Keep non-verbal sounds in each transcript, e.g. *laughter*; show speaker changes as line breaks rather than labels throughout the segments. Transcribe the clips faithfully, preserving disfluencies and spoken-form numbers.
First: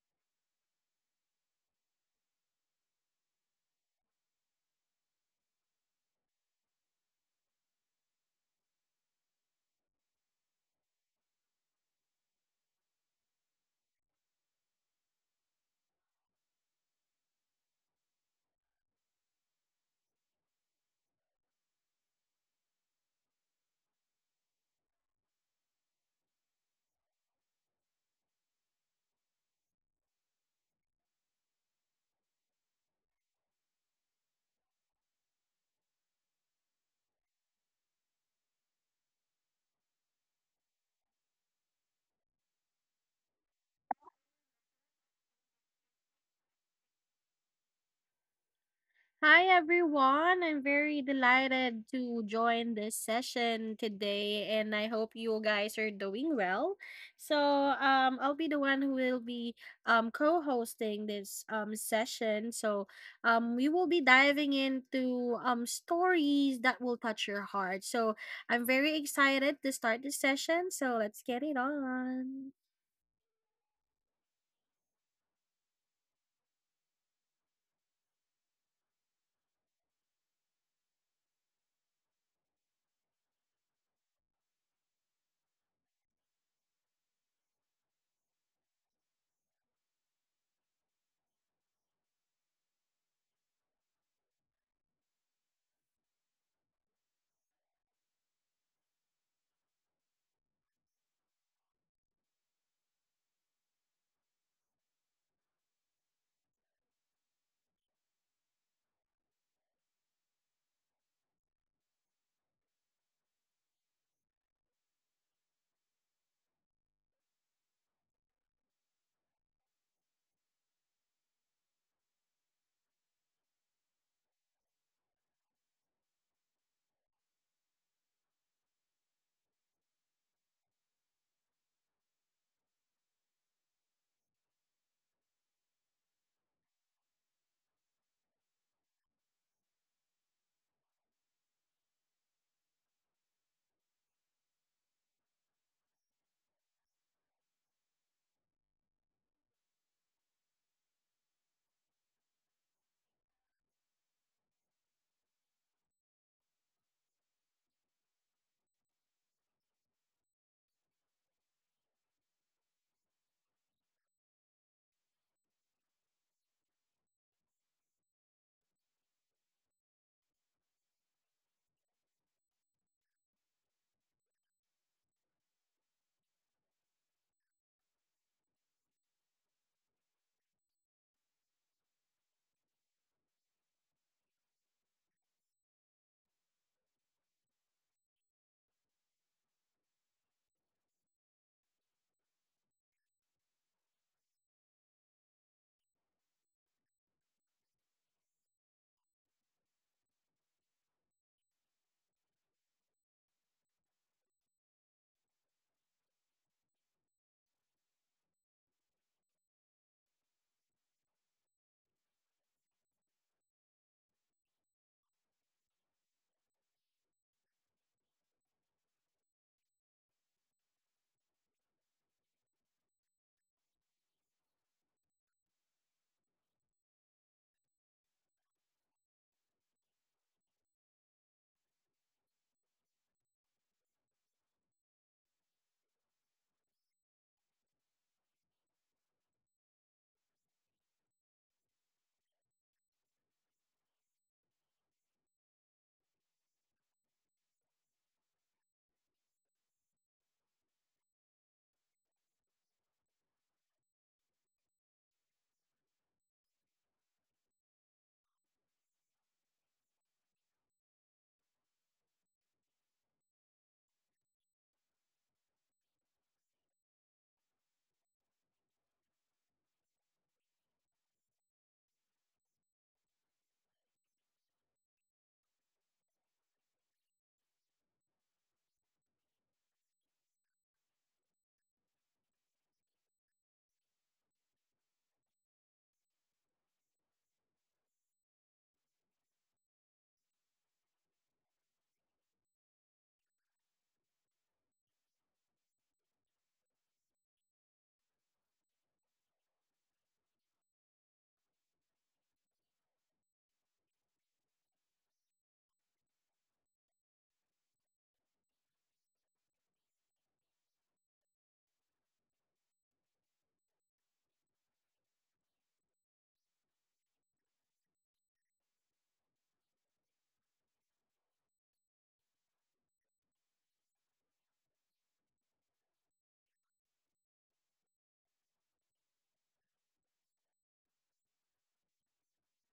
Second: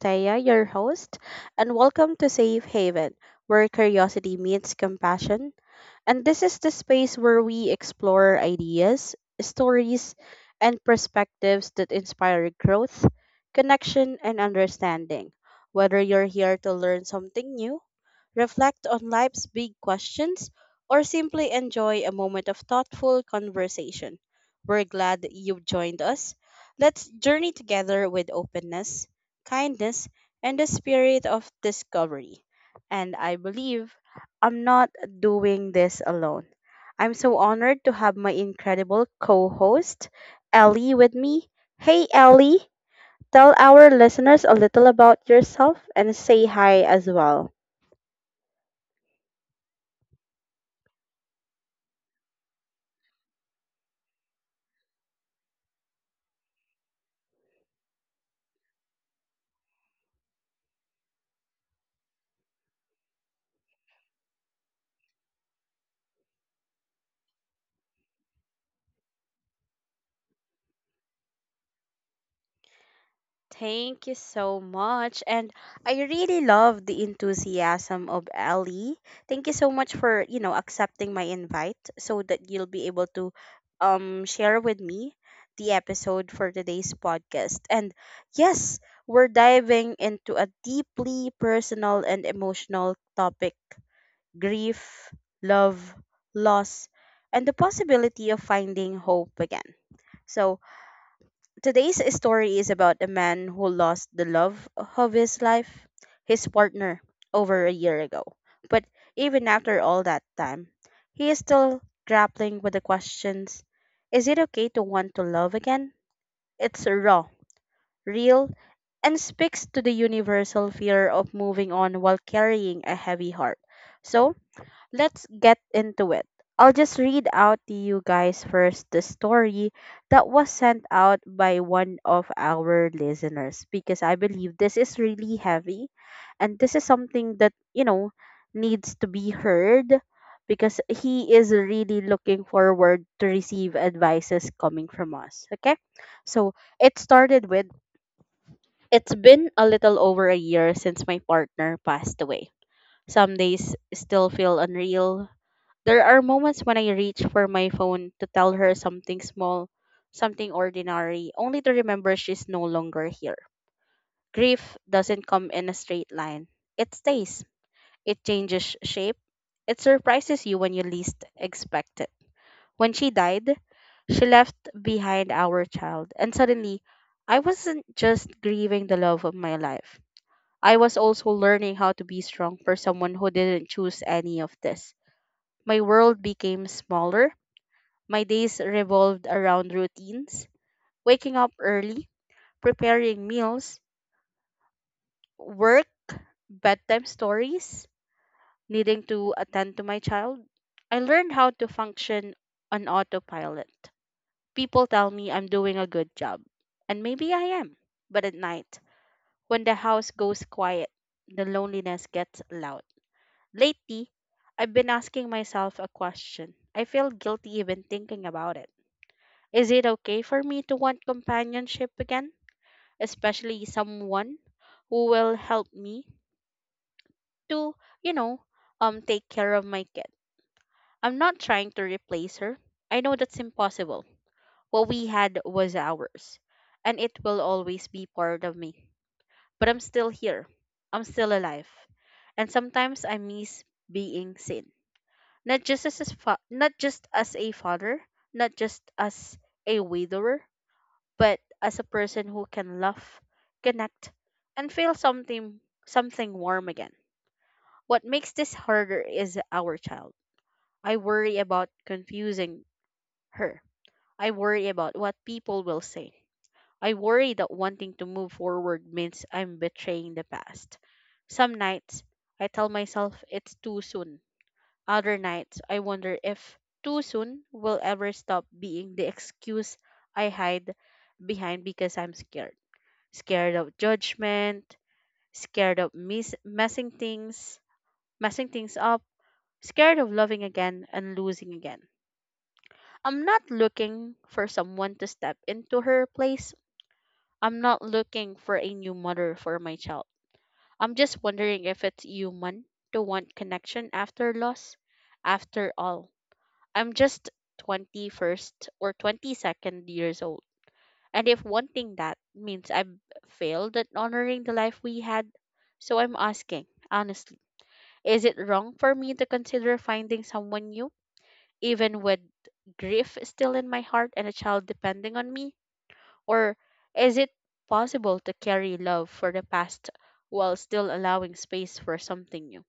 Taya, your host, and welcome to Safe Haven, where curiosity meets compassion. And this is the space where we explore ideas, stories, and perspectives that inspire growth, connection, and understanding. Whether you're here to learn something new, reflect on life's big questions, or simply enjoy a moment of thoughtful conversation, we're glad that you've joined us. Let's journey together with openness, kindness, and the spirit of discovery. And I believe I'm not doing this alone. I'm so honored to have my incredible co host, Ellie, with me. Hey, Ellie, tell our listeners a little about yourself and say hi as well.
Hi everyone. I'm very delighted to join this session today and I hope you guys are doing well. So, um I'll be the one who will be um co-hosting this um session. So, um we will be diving into um stories that will touch your heart. So, I'm very excited to start this session. So, let's get it on.
Thank you so much. And I really love the enthusiasm of Ellie. Thank you so much for, you know, accepting my invite so that you'll be able to um share with me the episode for today's podcast. And yes, we're diving into a deeply personal and emotional topic, grief, love, loss, and the possibility of finding hope again. So, today's story is about a man who lost the love of his life, his partner, over a year ago. But even after all that time, he is still grappling with the questions Is it okay to want to love again? It's raw, real, and speaks to the universal fear of moving on while carrying a heavy heart. So, let's get into it. I'll just read out to you guys first the story that was sent out by one of our listeners because I believe this is really heavy and this is something that, you know, needs to be heard because he is really looking forward to receive advices coming from us. Okay? So it started with: It's been a little over a year since my partner passed away. Some days still feel unreal. There are moments when I reach for my phone to tell her something small, something ordinary, only to remember she's no longer here. Grief doesn't come in a straight line. It stays. It changes shape. It surprises you when you least expect it. When she died, she left behind our child, and suddenly, I wasn't just grieving the love of my life. I was also learning how to be strong for someone who didn't choose any of this. My world became smaller. My days revolved around routines, waking up early, preparing meals, work, bedtime stories, needing to attend to my child. I learned how to function on autopilot. People tell me I'm doing a good job, and maybe I am. But at night, when the house goes quiet, the loneliness gets loud. Lately, I've been asking myself a question. I feel guilty even thinking about it. Is it okay for me to want companionship again? Especially someone who will help me to, you know, um take care of my kid. I'm not trying to replace her. I know that's impossible. What we had was ours, and it will always be part of me. But I'm still here. I'm still alive. And sometimes I miss being seen. Not just as a fa- not just as a father, not just as a widower, but as a person who can love, connect, and feel something something warm again. What makes this harder is our child. I worry about confusing her. I worry about what people will say. I worry that wanting to move forward means I'm betraying the past. Some nights I tell myself it's too soon. Other nights I wonder if too soon will ever stop being the excuse I hide behind, because I'm scared scared of judgment, scared of mis- messing things, messing things up, scared of loving again and losing again. I'm not looking for someone to step into her place. I'm not looking for a new mother for my child. I'm just wondering if it's human to want connection after loss. After all, I'm just twenty-first or twenty-second years old. And if wanting that means I've failed at honoring the life we had, so I'm asking, honestly, is it wrong for me to consider finding someone new, even with grief still in my heart and a child depending on me? Or is it possible to carry love for the past while still allowing space for something new?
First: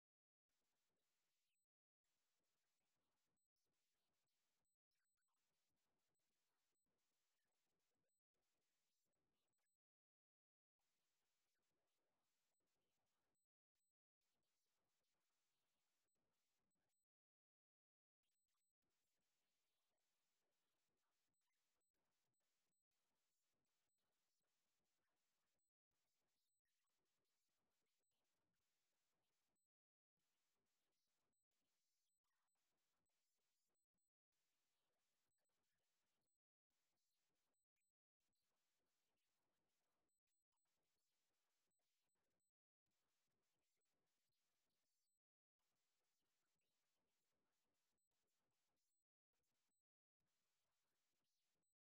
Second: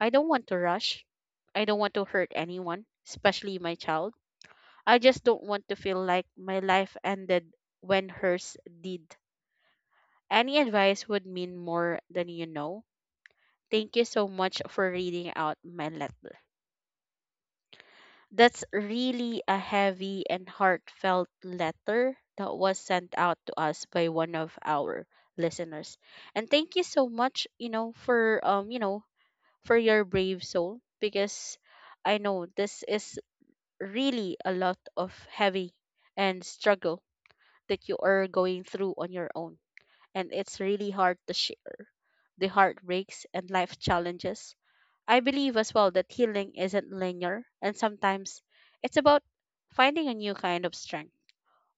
I don't want to rush. I don't want to hurt anyone, especially my child. I just don't want to feel like my life ended when hers did. Any advice would mean more than you know. Thank you so much for reading out my letter. That's really a heavy and heartfelt letter that was sent out to us by one of our listeners. And thank you so much, you know, for um, you know, for your brave soul, because I know this is really a lot of heavy and struggle that you are going through on your own, and it's really hard to share. The heartbreaks and life challenges. I believe as well that healing isn't linear, and sometimes it's about finding a new kind of strength,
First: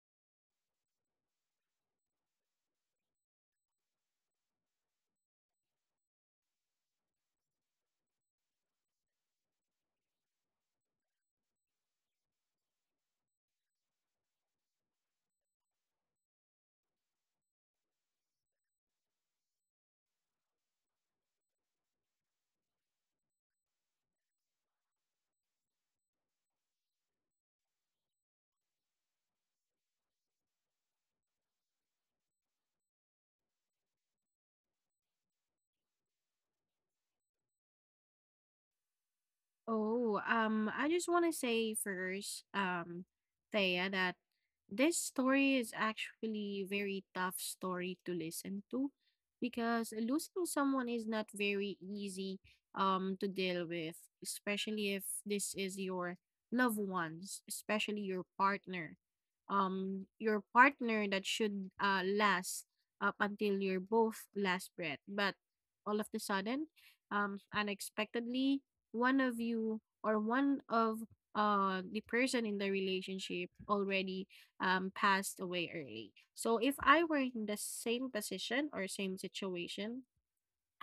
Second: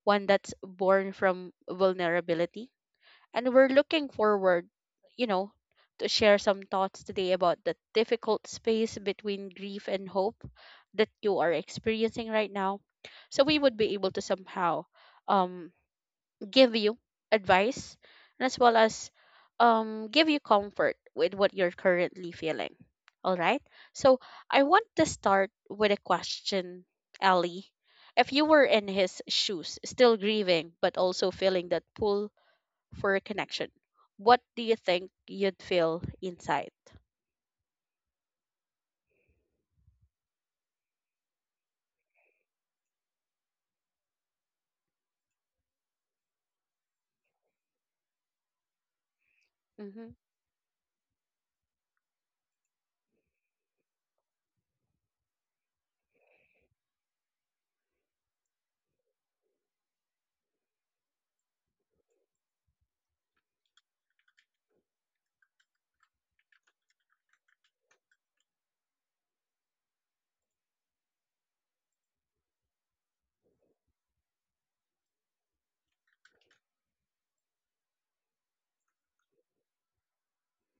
one that's born from vulnerability. And we're looking forward, you know, to share some thoughts today about the difficult space between grief and hope that you are experiencing right now. So we would be able to somehow um give you advice, and as well as um, give you comfort with what you're currently feeling. All right. So I want to start with a question, Ellie. If you were in his shoes, still grieving, but also feeling that pull for a connection, what do you think you'd feel inside?
Oh, um, I just want to say first, um, Thea, that this story is actually very tough story to listen to because
Mm-hmm.
losing someone is not very easy um to deal with, especially if this is your loved ones, especially your partner. Um, your partner that should uh last up until your both last breath, but all of the sudden, um, unexpectedly one of you or one of uh the person in the relationship already um passed away early. So if I were in the same position or same situation,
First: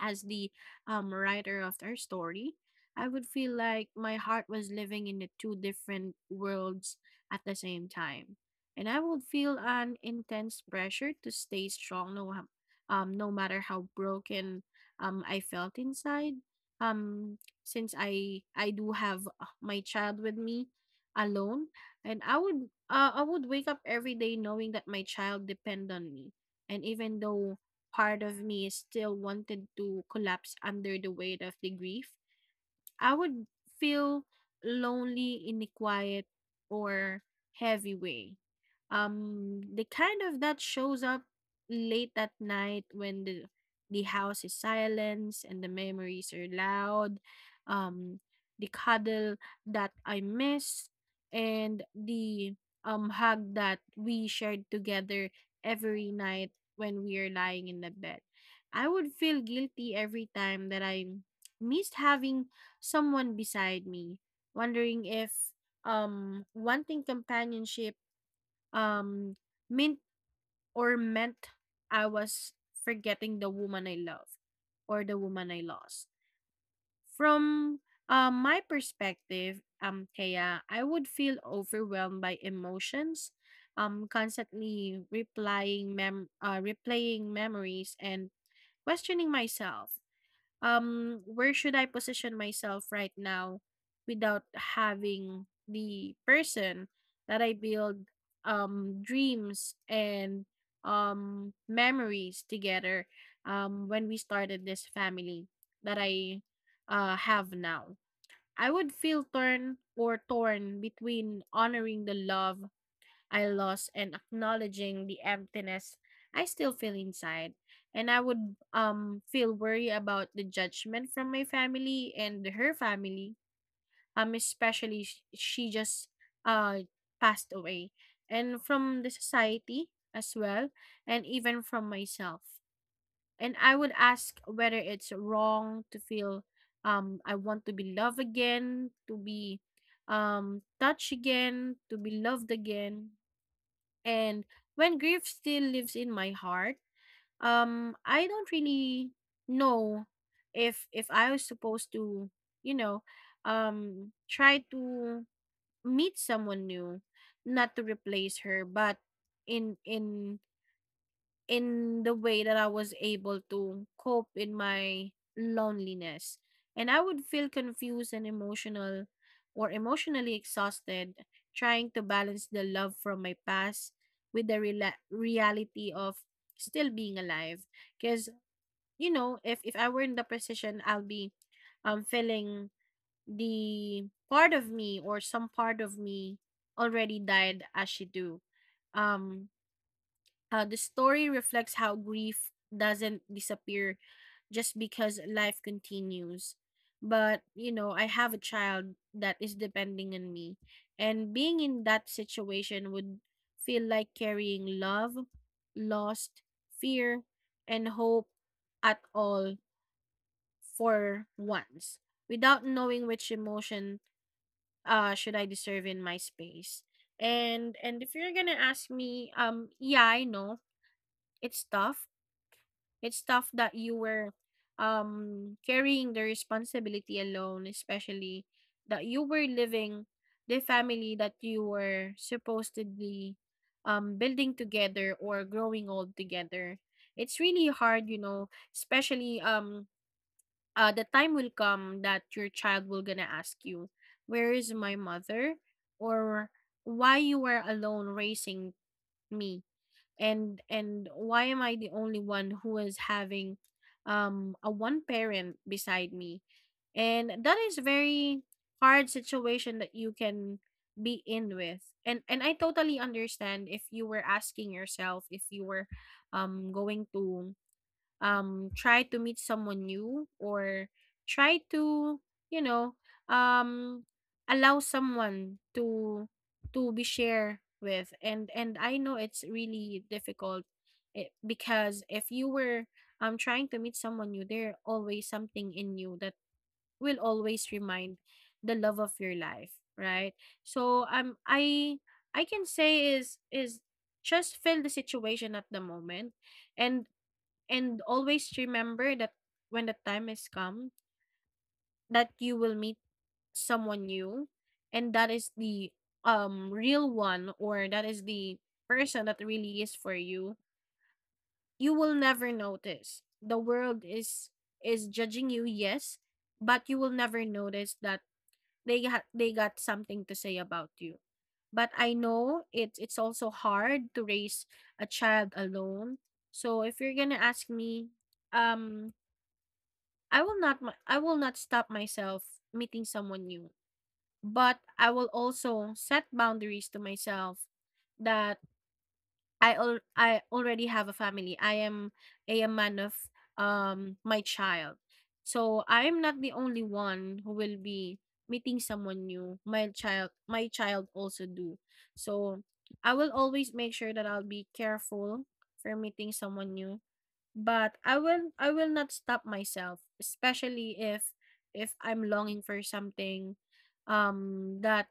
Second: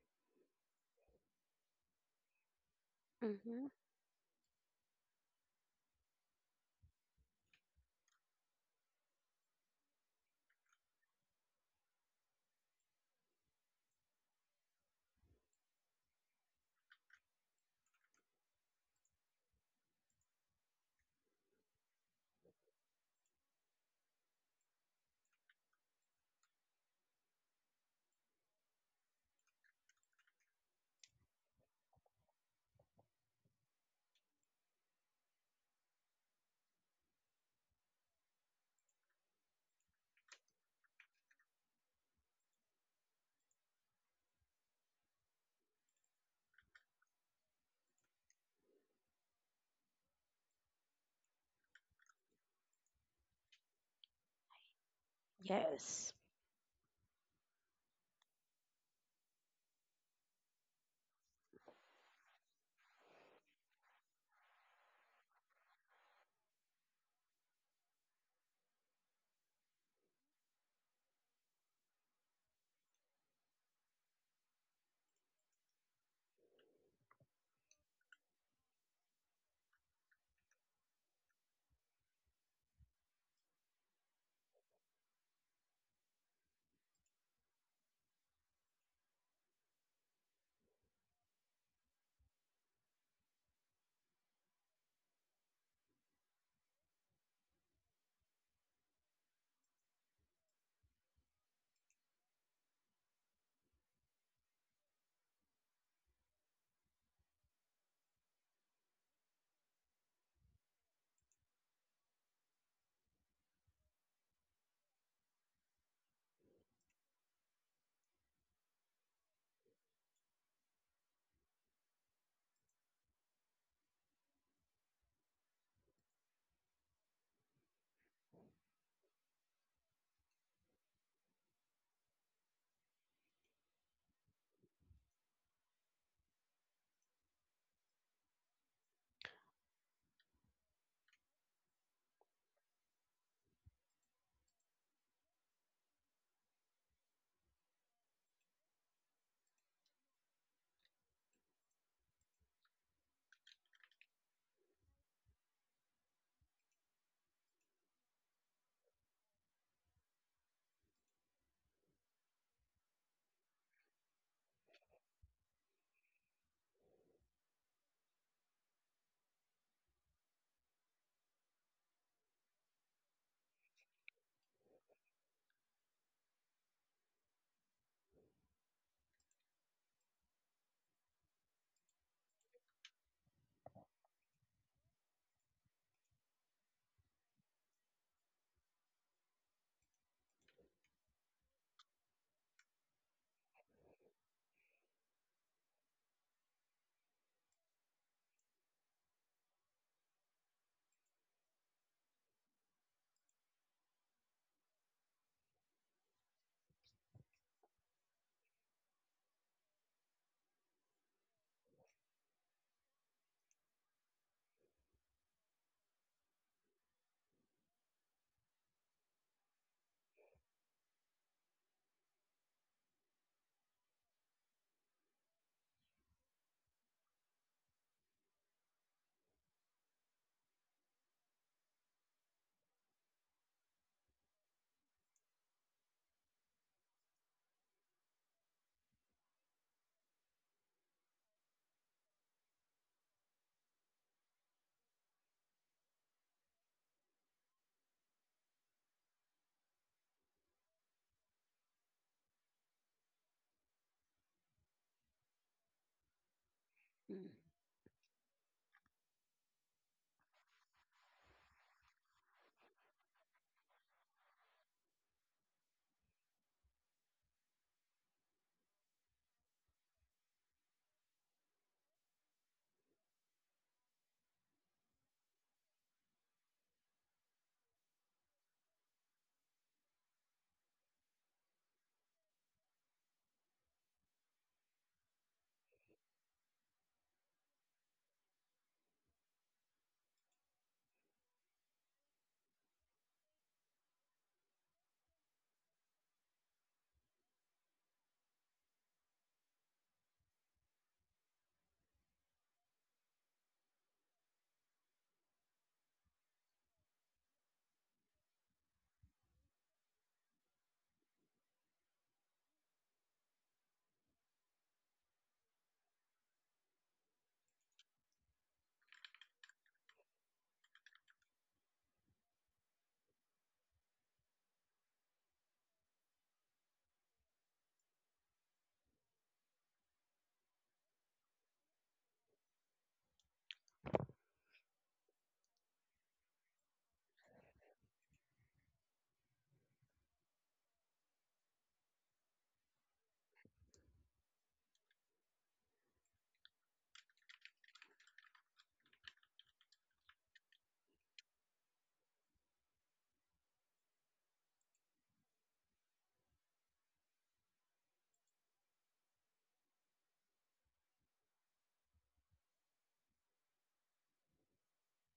as the um, writer of our story, I would feel
Mm-hmm.
like my heart was living in the two different worlds at the same time. And I would feel an intense pressure to stay strong no, ha- um, no matter how broken um, I felt inside. Um, since I I do have uh, my child with me alone, and I would uh, I would wake up every day knowing that my child depend on me. And even though part of me still wanted to collapse under the weight of the grief, I would feel lonely in a quiet or heavy way. Um, the kind of that shows up late at night when the the house is silent and the memories are loud. Um, the cuddle that I miss and the um hug that we shared together every
Yes.
night when we are lying in the bed. I would feel guilty every time that I missed having someone beside me, wondering if um wanting companionship um, meant or meant I was forgetting the woman I love or the woman I lost. From uh, my perspective, um, Thea, I would feel overwhelmed by emotions, um, constantly replying mem- uh, replaying memories and questioning myself um where should I position myself right now without having the person that I build um dreams and um memories together um when we started this family that I uh have now. I would feel torn or torn between honoring the love I lost and acknowledging the emptiness I still feel inside. And I would um feel worry about the judgment from my family and her family. Um especially sh- she just uh passed away and from the society as well and even from myself. And I would ask whether it's wrong to feel um I want to be loved again, to be um touched again, to be loved again and when grief still lives in my heart, um, I don't really know if if I was supposed to, you know, um, try to meet someone new, not to replace her, but in in in the way that I was able to cope in my loneliness. And I would feel confused and emotional or emotionally exhausted trying to balance the love from my past with the rela- reality of still being alive because you know if if I were in the position I'll be um feeling the part of me or some part of me already died as she do um how the story reflects how grief doesn't disappear just because life continues. But, you know, I have a child that is depending on me. And being in that situation would feel like carrying love, lost, fear, and hope at all for once without knowing which emotion uh should I deserve in my space. And and if you're gonna ask me, um, yeah, I know it's tough. It's tough that you were um carrying the responsibility alone, especially that you were living the family that you were supposedly um building together or growing old together. It's really hard, you know, especially um uh, the time will come that your child will gonna ask you, where is my mother? Or why you were alone raising me? and and why am I the only one who is having um a one parent beside me,
Mm.
and that is very hard situation that you can be in with. And and I totally understand if you were asking yourself if you were um going to um try to meet someone new or try to, you know, um allow someone to to be share with. And and I know it's really difficult it, because if you were um trying to meet someone new there always something in you that will always remind the love of your life, right? So um i i can say is is just feel the situation at the moment, and and always remember that when the time is come that you will meet someone new and that is the um real one or that is the person that really is for you, you will never notice. The world is is judging you, yes, but you will never notice that they ha- they got something to say about you. But I know it's it's also hard to raise a child alone. So if you're gonna ask me, um, I will not my I will not stop myself meeting someone new, but I will also set boundaries to myself that I al- I already have a family. I am a man of um my child. So I am not the only one who will be meeting someone new. My child my child also do. So I will always make sure that I'll be careful for meeting someone new but I will I will not stop myself, especially if if I'm longing for something um that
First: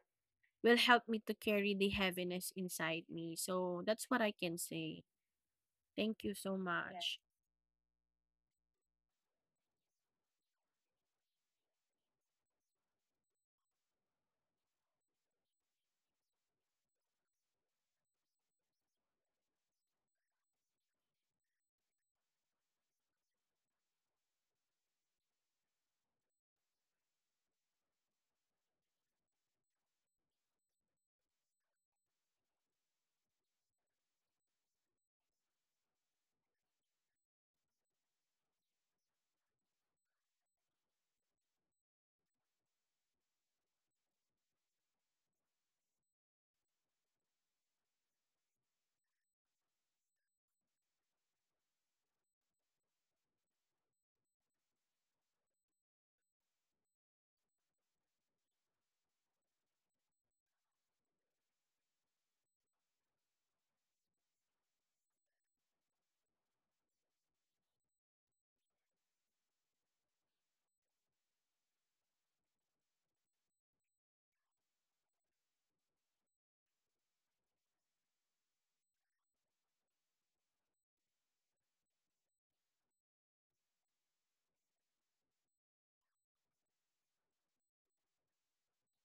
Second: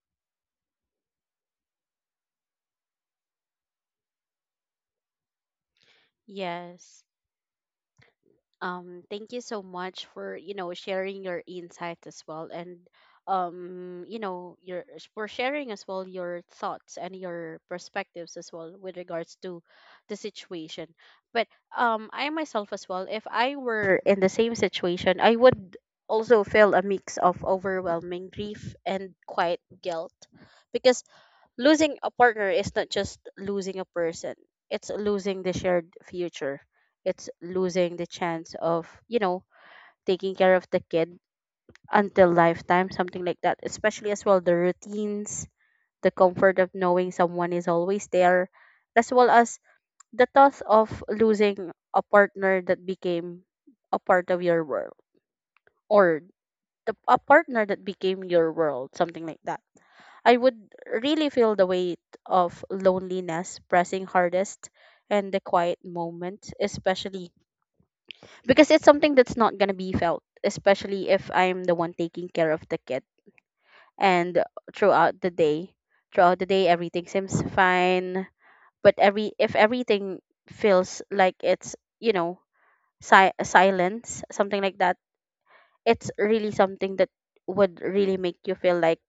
will help me to carry the heaviness inside me. So that's what I can say. Thank you so Yeah.
Yes.
much.
Um, thank you so much for, you know, sharing your insights as well, and um, you know, your for sharing as well your thoughts and your perspectives as well with regards to the situation. But um I myself as well, if I were in the same situation, I would also feel a mix of overwhelming grief and quiet guilt, because losing a partner is not just losing a person. It's losing the shared future. It's losing the chance of, you know, taking care of the kid until lifetime, something like that. Especially as well the routines, the comfort of knowing someone is always there, as well as the thought of losing a partner that became a part of your world, or the, a partner that became your world, something like that. I would really feel the weight of loneliness pressing hardest in the quiet moment, especially because it's something that's not going to be felt, especially if I'm the one taking care of the kid. And throughout the day, throughout the day, everything seems fine. But every if everything feels like it's, you know, si- silence, something like that, it's really something that would really make you feel like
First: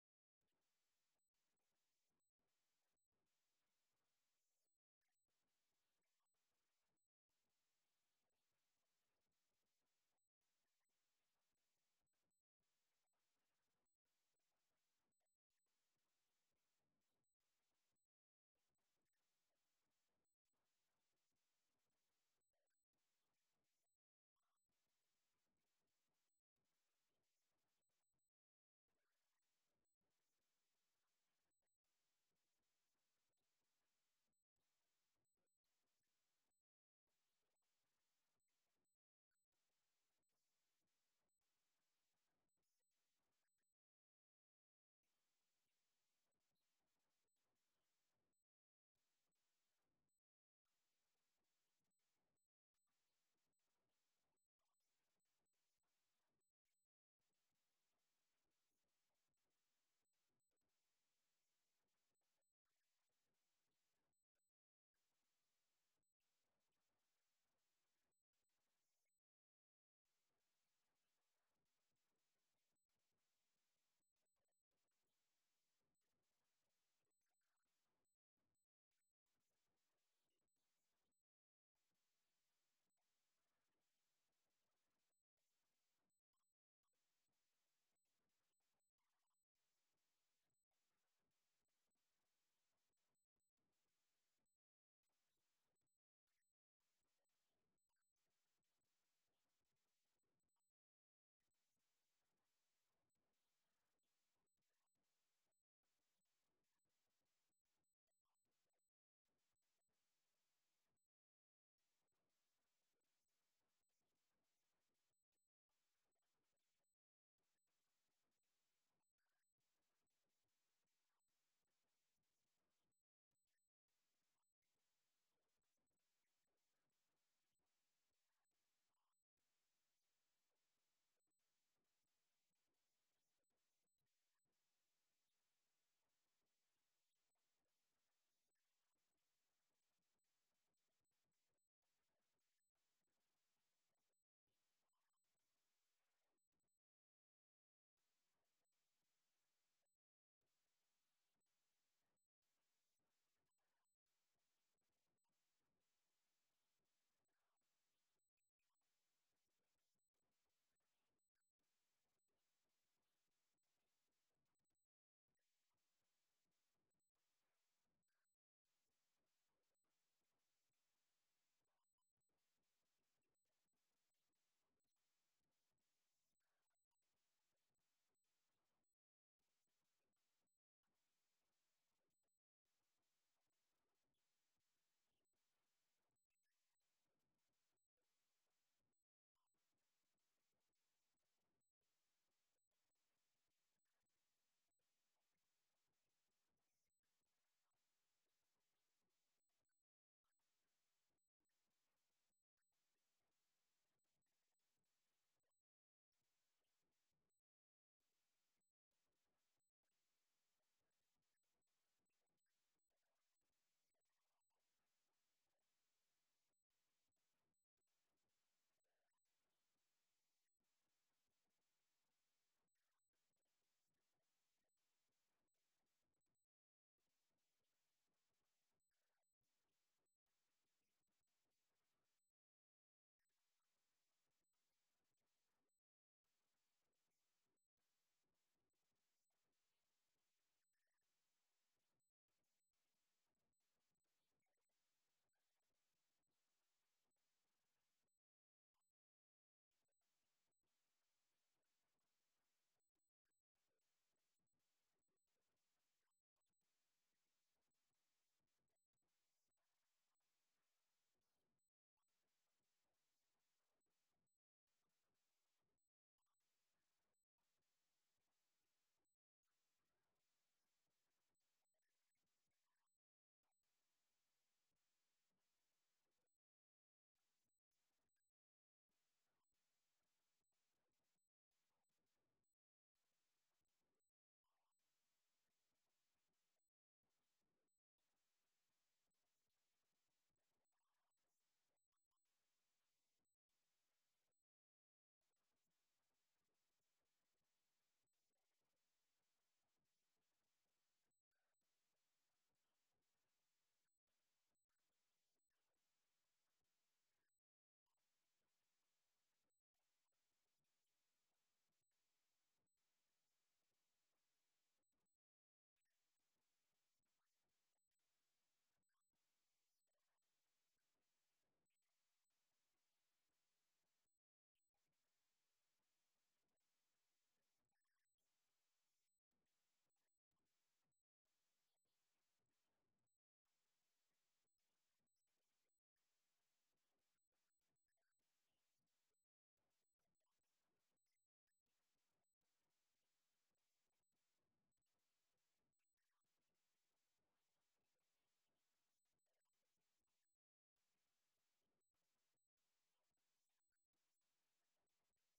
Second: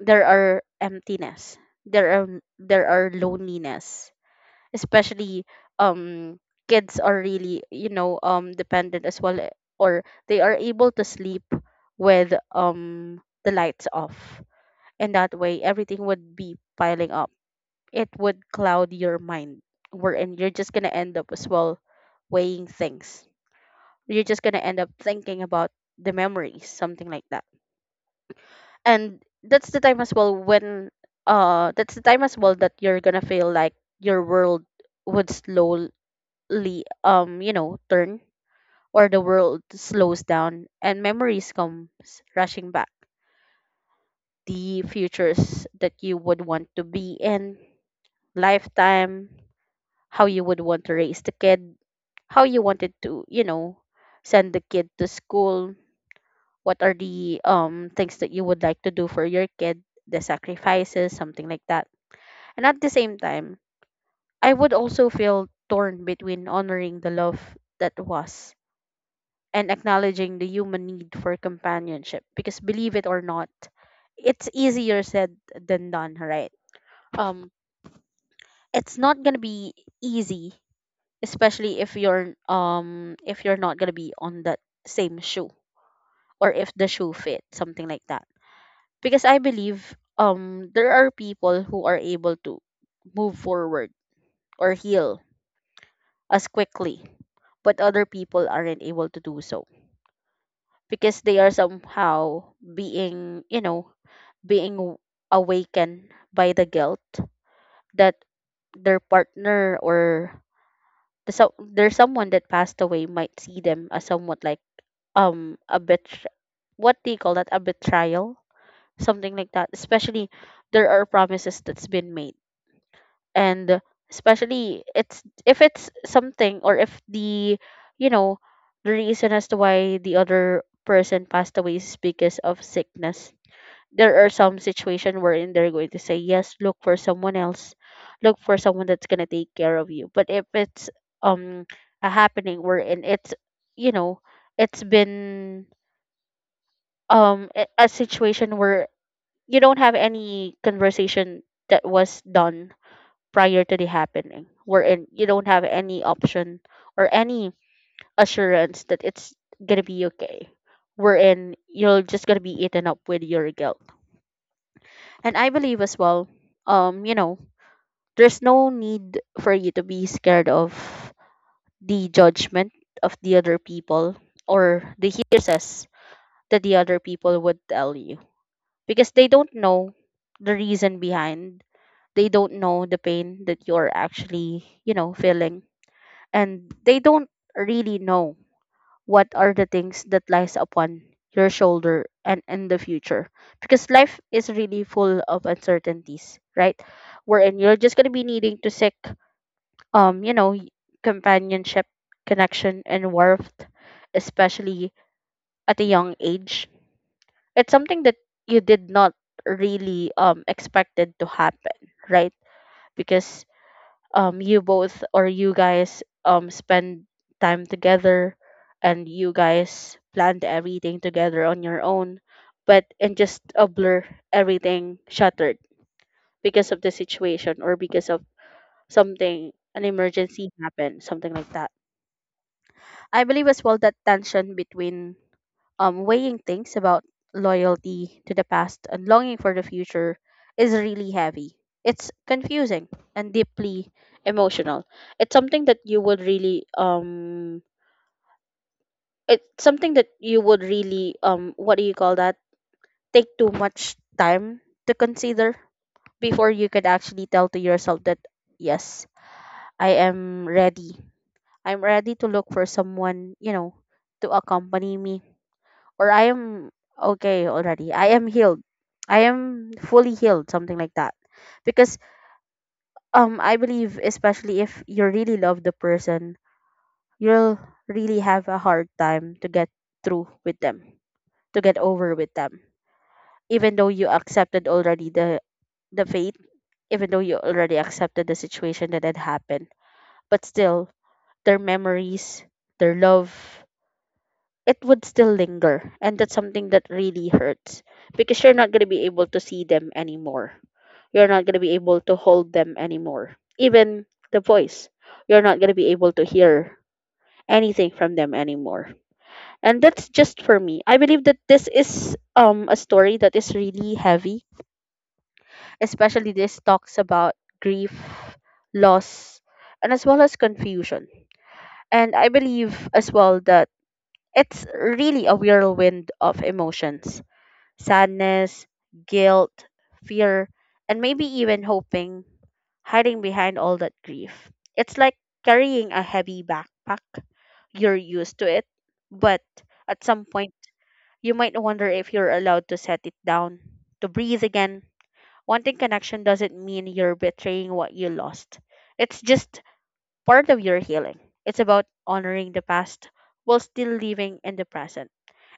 there are emptiness, there are there are loneliness, especially um kids are really, you know um dependent as well, eh, or they are able to sleep with um the lights off, and that way everything would be piling up. It would cloud your mind, wherein you're just gonna end up as well weighing things. You're just gonna end up thinking about the memories, something like that. And that's the time as well when uh that's the time as well that you're gonna feel like your world would slowly, um you know turn, or the world slows down and memories comes rushing back, the futures that you would want to be in lifetime, how you would want to raise the kid, how you wanted to, you know send the kid to school, what are the um things that you would like to do for your kid, the sacrifices, something like that. And at the same time, I would also feel torn between honoring the love that was and acknowledging the human need for companionship. Because believe it or not, it's easier said than done, right? Um, it's not gonna be easy, especially if you're, um if you're not gonna be on that same shoe, or if the shoe fit, something like that. Because I believe um there are people who are able to move forward or heal as quickly, but other people aren't able to do so because they are somehow being, you know, being w- awakened by the guilt that their partner or the so there's someone that passed away might see them as somewhat like um a bit, what do you call that, a betrayal, something like that. Especially there are promises that's been made, and especially it's if it's something, or if the, you know the reason as to why the other person passed away is because of sickness, there are some situation wherein they're going to say, yes, look for someone else, look for someone that's going to take care of you. But if it's um a happening wherein it's you know it's been um a a situation where you don't have any conversation that was done prior to the happening, wherein you don't have any option or any assurance that it's gonna be okay, wherein you're just gonna be eaten up with your guilt. And I believe as well, um you know there's no need for you to be scared of the judgment of the other people or the hearsays that the other people would tell you, because they don't know the reason behind. They don't know the pain that you're actually, you know, feeling. And they don't really know what are the things that lies upon your shoulder and in the future, because life is really full of uncertainties, right? Wherein you're just going to be needing to seek um you know y- companionship, connection and warmth, especially at a young age. It's something that you did not really um expected to happen, right? Because um you both, or you guys, um spend time together, and you guys planned everything together on your own, but in just a blur, everything shattered because of the situation, or because of something, an emergency happened, something like that. I believe as well that tension between, um, weighing things about loyalty to the past and longing for the future, is really heavy. It's confusing and deeply emotional. It's something that you would really um it's something that you would really um what do you call that? Take too much time to consider before you could actually tell to yourself that, yes, I am ready. I'm ready to look for someone, you know, to accompany me, or I am okay already. I am healed. I am fully healed, something like that. Because um I believe, especially if you really love the person, you'll really have a hard time to get through with them, to get over with them. Even though you accepted already the the fate, even though you already accepted the situation that had happened. But still their memories, their love, it would still linger. And that's something that really hurts, because you're not going to be able to see them anymore. You're not going to be able to hold them anymore. Even the voice, you're not going to be able to hear anything from them anymore. And that's just for me. I believe that this is um a story that is really heavy, especially this talks about grief, loss, and as well as confusion. And I believe as well that it's really a whirlwind of emotions: sadness, guilt, fear, and maybe even hoping, hiding behind all that grief. It's like carrying a heavy backpack. You're used to it, but at some point, you might wonder if you're allowed to set it down, to breathe again. Wanting connection doesn't mean you're betraying what you lost. It's just part of your healing. It's about honoring the past while still living in the present.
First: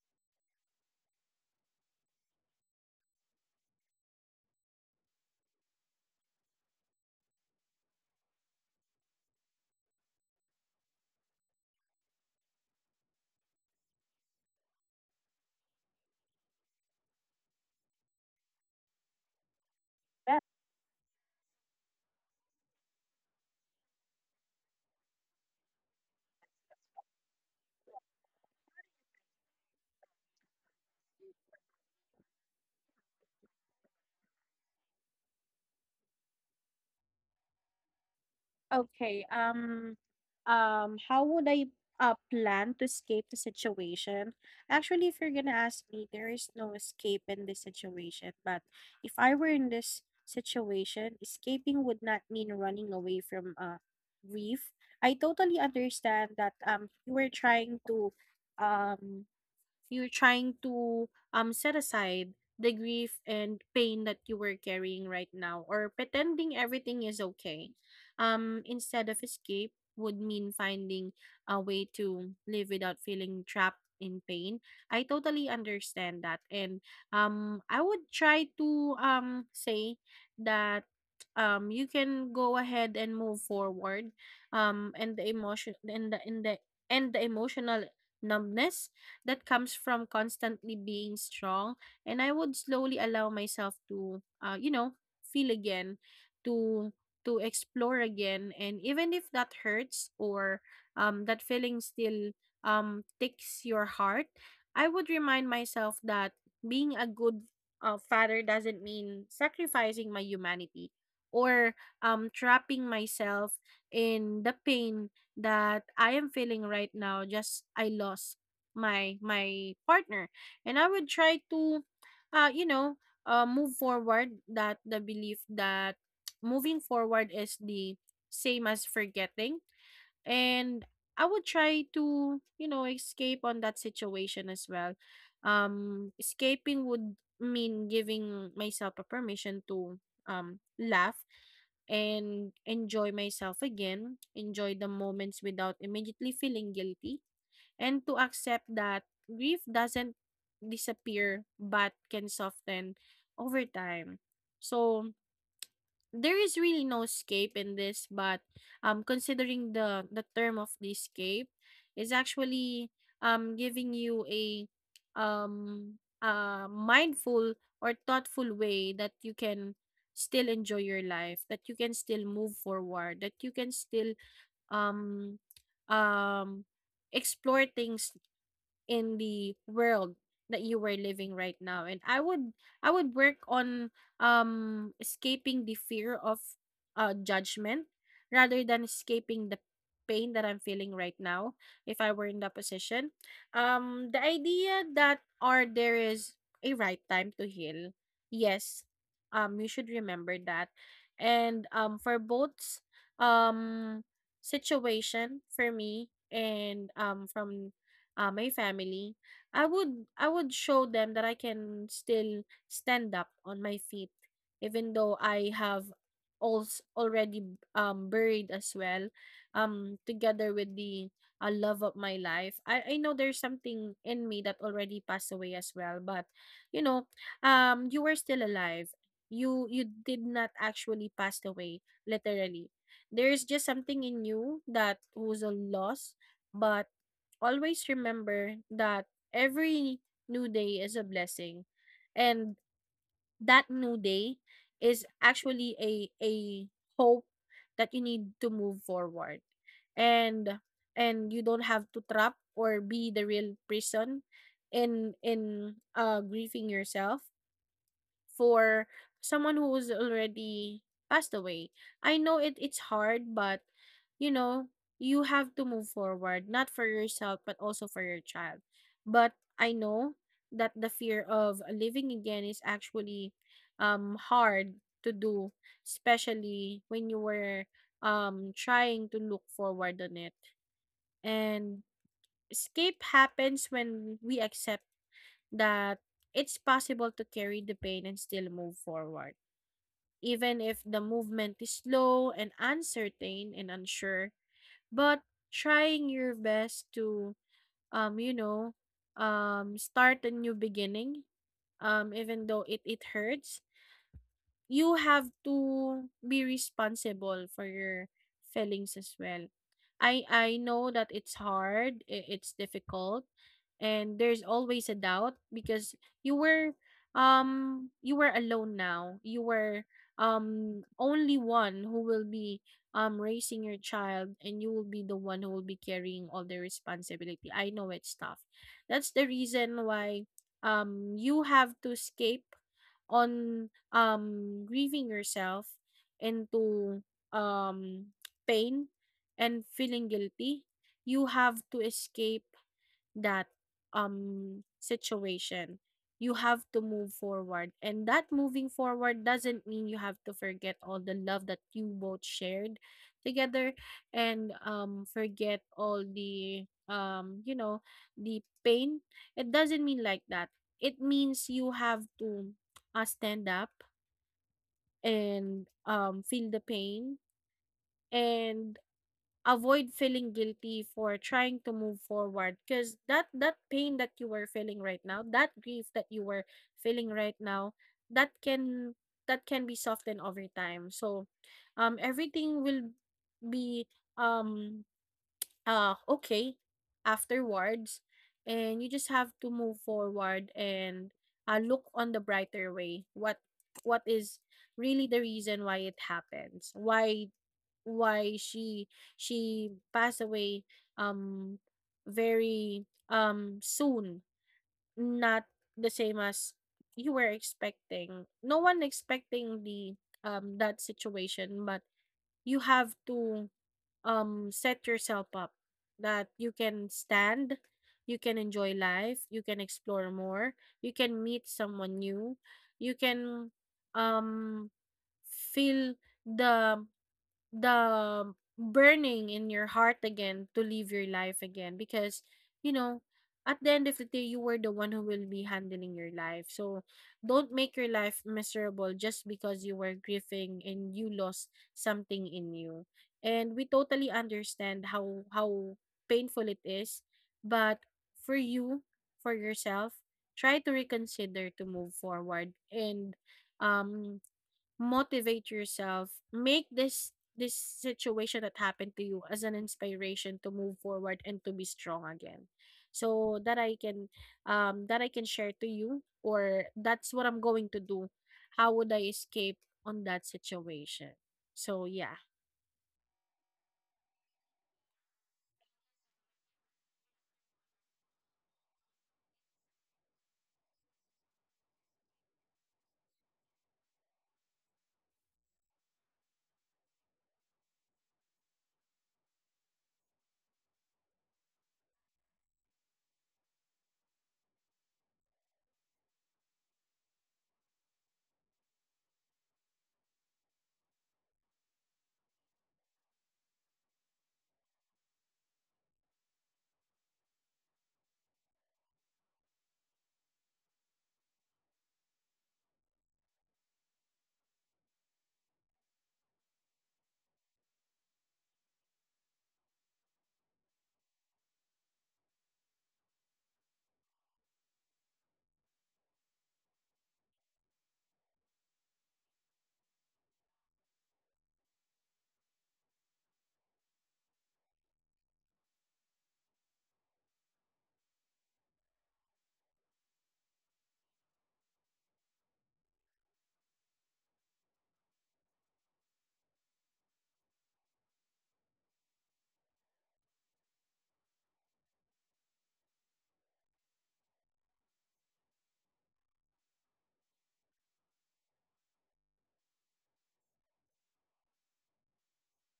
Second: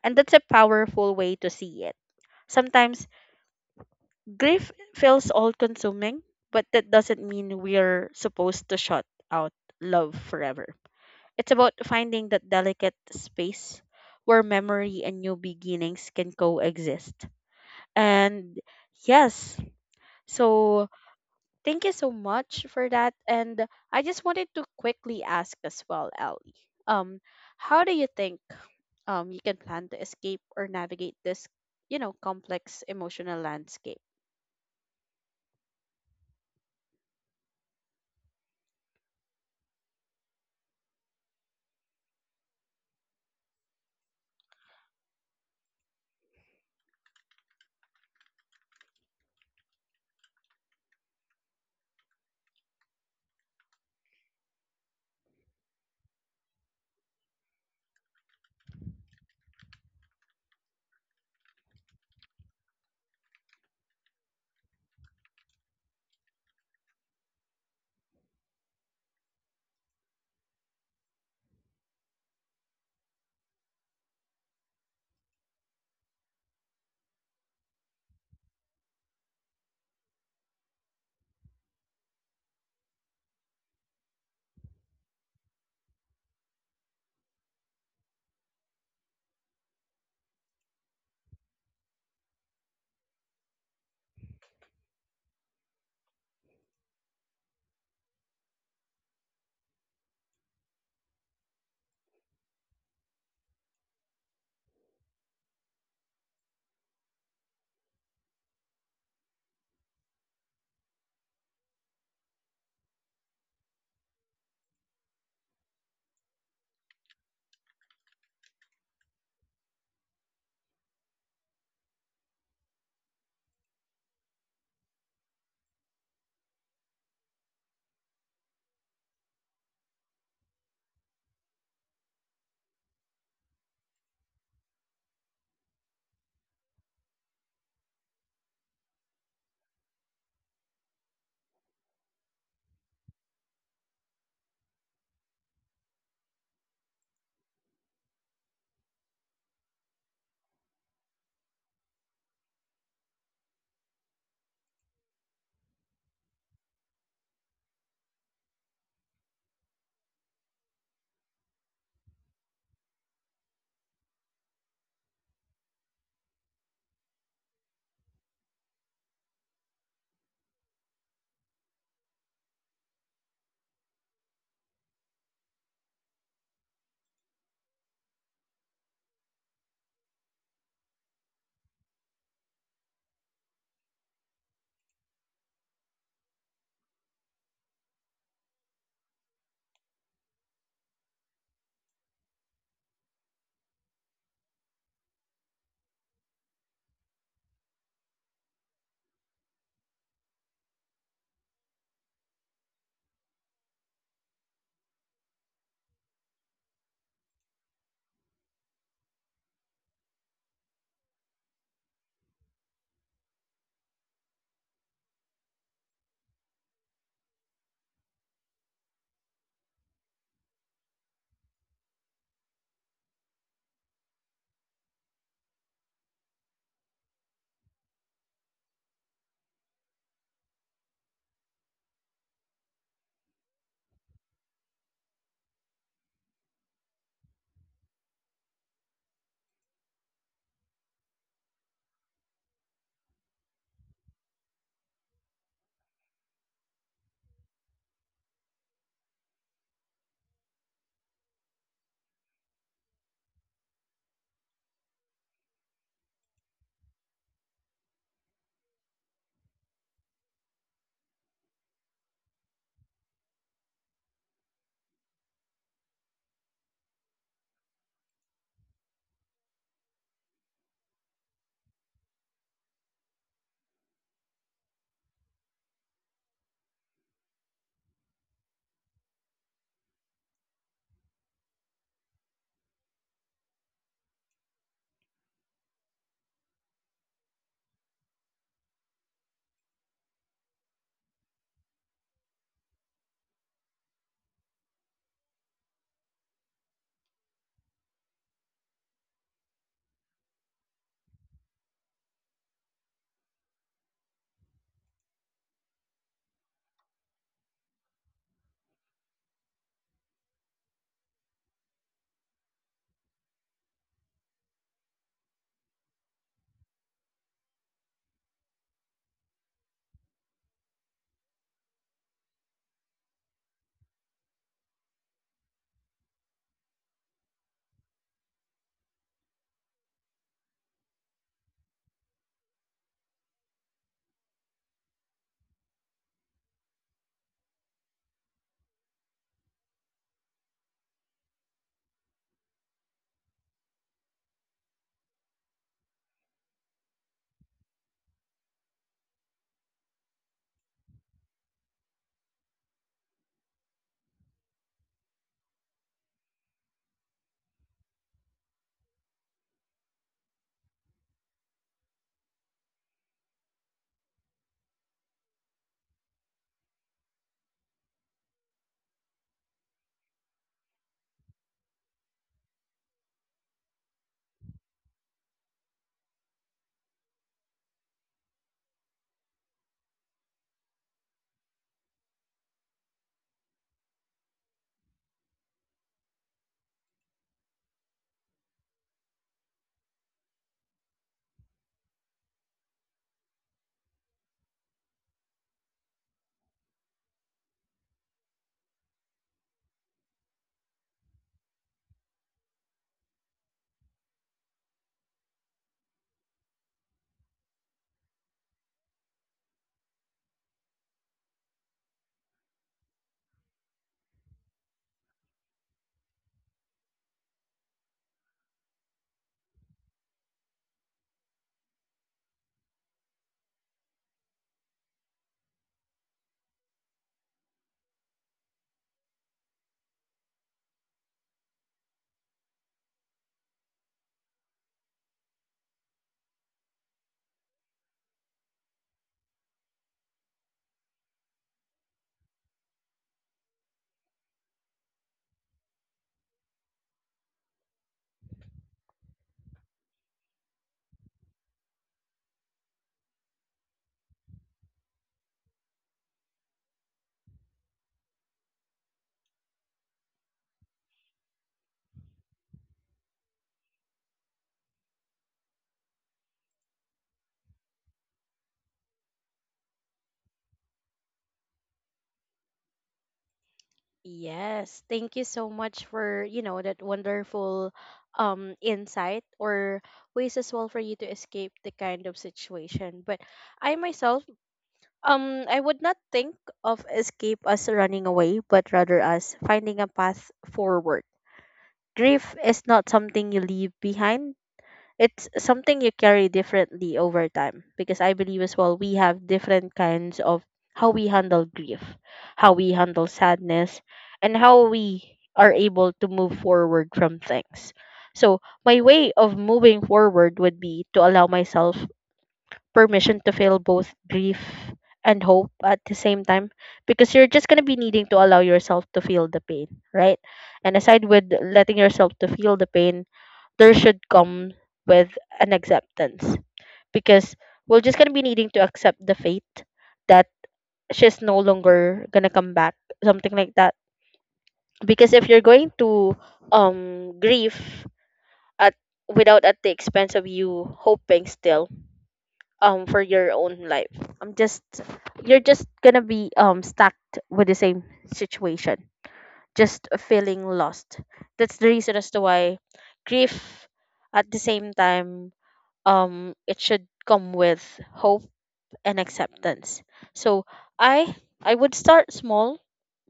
And that's a powerful way to see it. Sometimes grief feels all consuming, but that doesn't mean we're supposed to shut out love forever. It's about finding that delicate space where memory and new beginnings can coexist. And yes, so thank you so much for that. And I just wanted to quickly ask as well, Ellie. Um, how do you think um you can plan to escape or navigate this, you know, complex emotional landscape?
Okay, um, um, how would I uh, plan to escape the situation? Actually, if you're gonna ask me, there is no escape in this situation. But if I were in this situation, escaping would not mean running away from a grief. I totally understand that um you were trying to um you're trying to um set aside the grief and pain that you were carrying right now or pretending everything is okay. Um, instead of escape would mean finding a way to live without feeling trapped in pain. I totally understand that and um I would try to um say that um you can go ahead and move forward um and the emotion and the, and the and the emotional numbness that comes from constantly being strong, and I would slowly allow myself to uh, you know, feel again, to to explore again, and even if that hurts or um, that feeling still um, ticks your heart, I would remind myself that being a good uh, father doesn't mean sacrificing my humanity or um, trapping myself in the pain that I am feeling right now. Just I lost my my partner, and I would try to uh you know, uh move forward that the belief that *tsk* moving forward is the same as forgetting, and I would try to, you know, escape on that situation as well. Um escaping would mean giving myself a permission to um laugh and enjoy myself again, enjoy the moments without immediately feeling guilty, and to accept that grief doesn't disappear but can soften over time. So there is really no escape in this, but um considering the the term of the escape is actually um giving you a um uh mindful or thoughtful way that you can still enjoy your life, that you can still move forward, that you can still um um explore things in the world that you were living right now. And i would i would work on um escaping the fear of uh judgment rather than escaping the pain that I'm feeling right now. If I were in that position, um the idea that or there is a right time to heal, yes, um you should remember that. And um for both um situation for me and um from uh, my family, I would I would show them that I can still stand up on my feet, even though I have also already um buried as well, um together with the uh, love of my life. I I know there's something in me that already passed away as well, but you know, um you were still alive. You you did not actually pass away literally. There is just something in you that was a loss, but always remember that every new day is a blessing, and that new day is actually a a hope that you need to move forward, and and you don't have to trap or be the real prison in in uh grieving yourself for someone who's already passed away. I know it it's hard, but you know, you have to move forward, not for yourself, but also for your child. But I know that the fear of living again is actually um hard to do, especially when you were um trying to look forward on it. And escape happens when we accept that it's possible to carry the pain and still move forward, even if the movement is slow and uncertain and unsure. But trying your best to, um, you know, um, start a new beginning, um, even though it, it hurts, you have to be responsible for your feelings as well. I I know that it's hard, i- it's difficult, and there's always a doubt because you were um you were alone now. You were um only one who will be um raising your child and you will be the one who will be carrying all the responsibility. I know it's tough. That's the reason why um you have to escape on, um, grieving yourself into, um, pain and feeling guilty, you have to escape that um situation, you have to move forward, and that moving forward doesn't mean you have to forget all the love that you both shared together and um forget all the um you know the pain. It doesn't mean like that. It means you have to uh, stand up and um feel the pain and avoid feeling guilty for trying to move forward, because that that pain that you were feeling right now, that grief that you were feeling right now, that can that can be softened over time. So, um, everything will be um uh okay afterwards, and you just have to move forward and uh, look on the brighter way, what what is really the reason why it happens, why why she she passed away um very um soon, not the same as you were expecting. No one expecting the um that situation, but you have to um, set yourself up, that you can stand, you can enjoy life, you can explore more, you can meet someone new, you can um, feel the the burning in your heart again to live your life again, because you know at the end of the day you were the one who will be handling your life, so don't make your life miserable just because you were grieving and you lost something in you. And we totally understand how how painful it is, but for you, for yourself, try to reconsider to move forward and um motivate yourself, make this this situation that happened to you as an inspiration to move forward and to be strong again, so that I can um that I can share to you, or that's what I'm going to do, how would I escape on that situation. So yeah.
Yes, thank you so much for, you know, that wonderful um insight or ways as well for you to escape the kind of situation. But I myself, um, I would not think of escape as running away, but rather as finding a path forward. Grief is not something you leave behind, it's something you carry differently over time, because I believe as well we have different kinds of how we handle grief, how we handle sadness, and how we are able to move forward from things. So, my way of moving forward would be to allow myself permission to feel both grief and hope at the same time, because you're just going to be needing to allow yourself to feel the pain, right? And aside with letting yourself to feel the pain, there should come with an acceptance, because we're just gonna be needing to accept the fate that she's no longer gonna come back, something like that. Because if you're going to um grieve at without at the expense of you hoping still um for your own life, I'm just you're just gonna be um stuck with the same situation, just feeling lost. That's the reason as to why grief at the same time um it should come with hope and acceptance. So i i would start small,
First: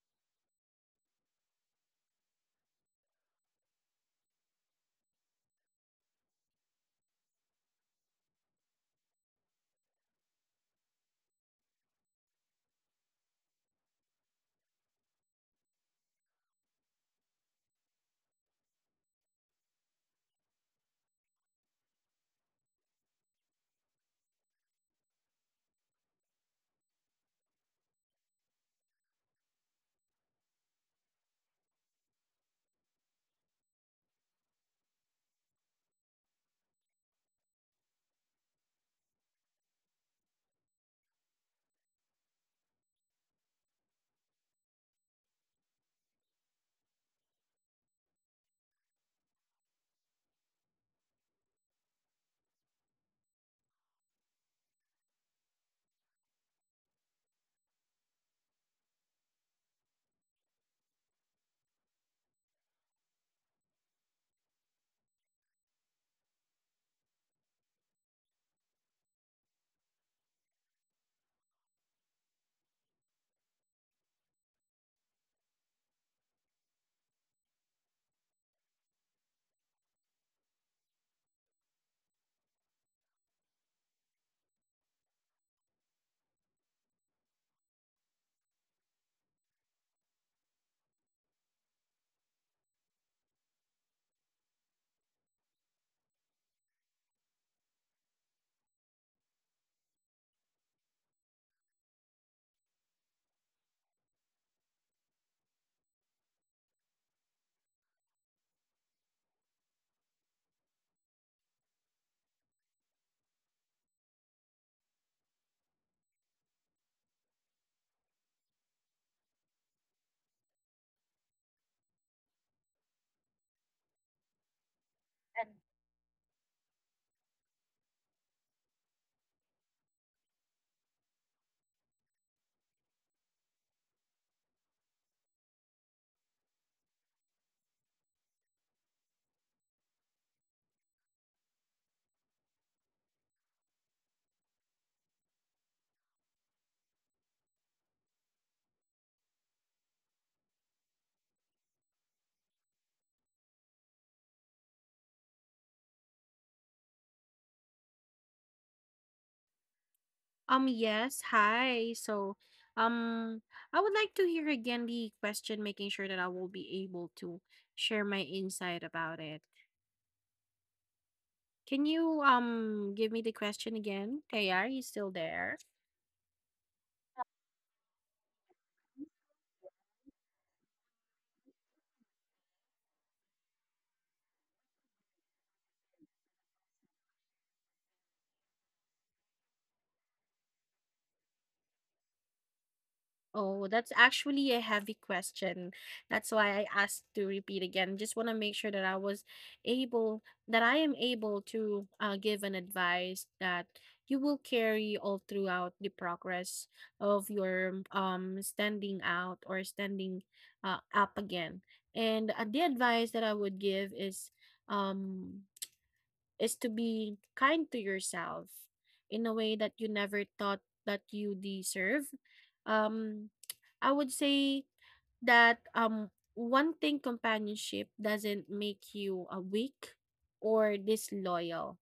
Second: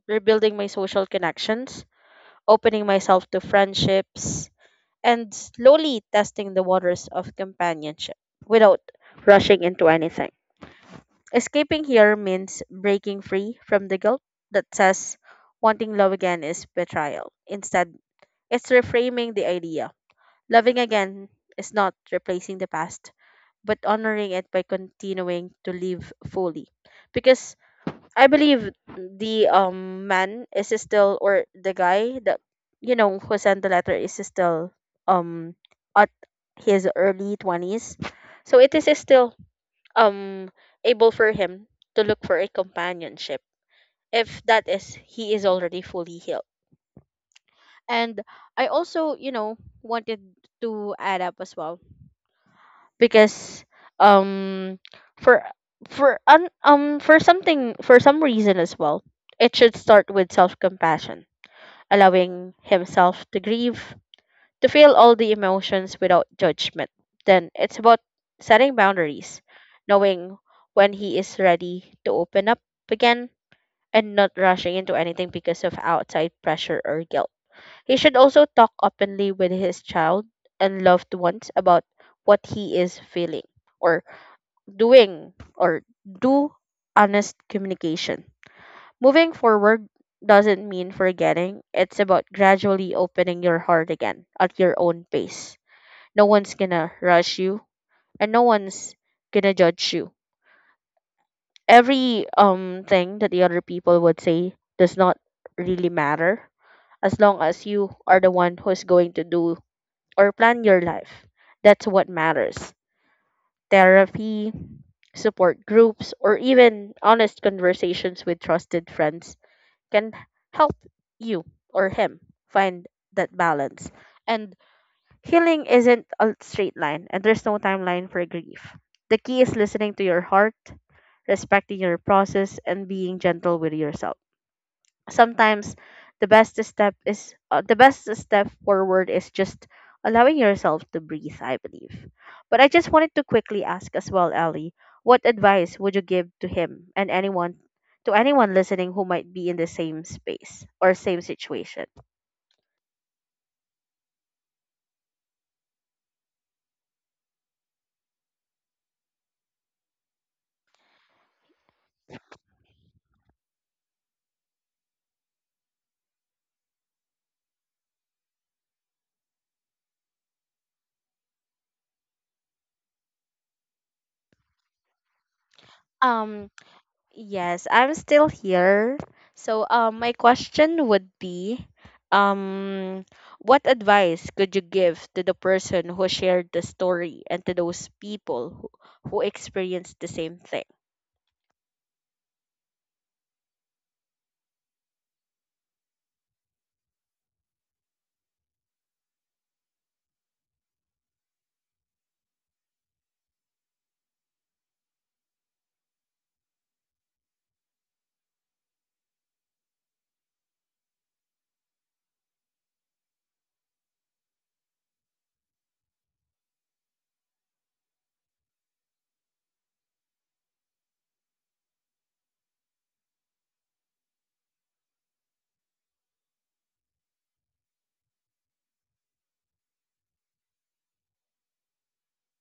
rebuilding my social connections, opening myself to friendships, and slowly testing the waters of companionship without rushing into anything. Escaping here means breaking free from the guilt that says wanting love again is betrayal. Instead, it's reframing the idea: loving again is not replacing the past, but honoring it by continuing to live fully. Because I believe the um man is still, or the guy that, you know, who sent the letter is still um at his early twenties. So it is still um able for him to look for a companionship if that is he is already fully healed. And I also, you know, wanted to add up as well, because um for for un, um for something, for some reason as well, it should start with self-compassion, allowing himself to grieve, to feel all the emotions without judgment. Then it's about setting boundaries, knowing when he is ready to open up again, and not rushing into anything because of outside pressure or guilt. He should also talk openly with his child and loved ones about what he is feeling, or doing, or do honest communication. Moving forward doesn't mean forgetting, it's about gradually opening your heart again at your own pace. No one's gonna rush you, and no one's gonna judge you. Every um thing that the other people would say does not really matter, as long as you are the one who's going to do or plan your life. That's what matters. Therapy, support groups, or even honest conversations with trusted friends can help you or him find that balance. And healing isn't
And
a straight line, and there's no timeline for grief. The key is listening to your heart, respecting your process, and being gentle with yourself. Sometimes the best step is uh, the best step forward is just allowing yourself to breathe, I believe. But I just wanted to quickly ask as well, Ellie, what advice would you give to him and anyone, to anyone listening who might be in the same space or same situation?
um yes, hi, so um I would like to hear again the question, making sure that I will be able to share my insight about it. Can you um give me the question again? Hey, are you still there?
um Yes, I'm still here. So, um, my question would be, um, what advice could you give to the person who shared the story and to those people who, who experienced the same thing?
Oh, that's actually a heavy question. That's why I asked to repeat again. Just want to make sure that I was able, that I am able to uh, give an advice that you will carry all throughout the progress of your um standing out or standing uh, up again. And uh, the advice that I would give is um is to be kind to yourself in a way that you never thought that you deserve. Um, I would say that um, one thing, companionship doesn't make you a weak or disloyal.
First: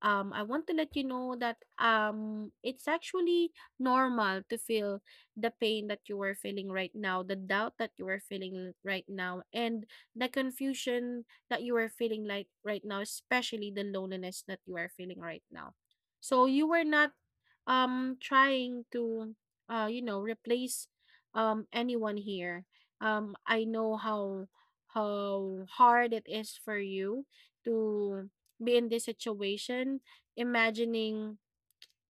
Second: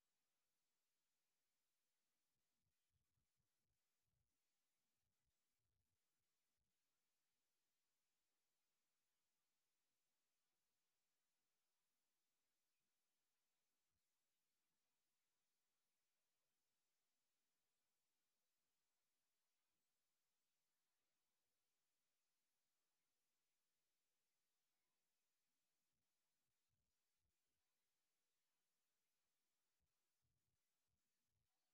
um, I want to let you know that um, it's actually normal to feel the pain that you are feeling right now, the doubt that you are feeling right now, and the confusion that you are feeling like right now, especially the loneliness that you are feeling right now. So you were not um, trying to, uh, you know, replace um, anyone here. Um, I know how how hard it is for you to be in this situation, imagining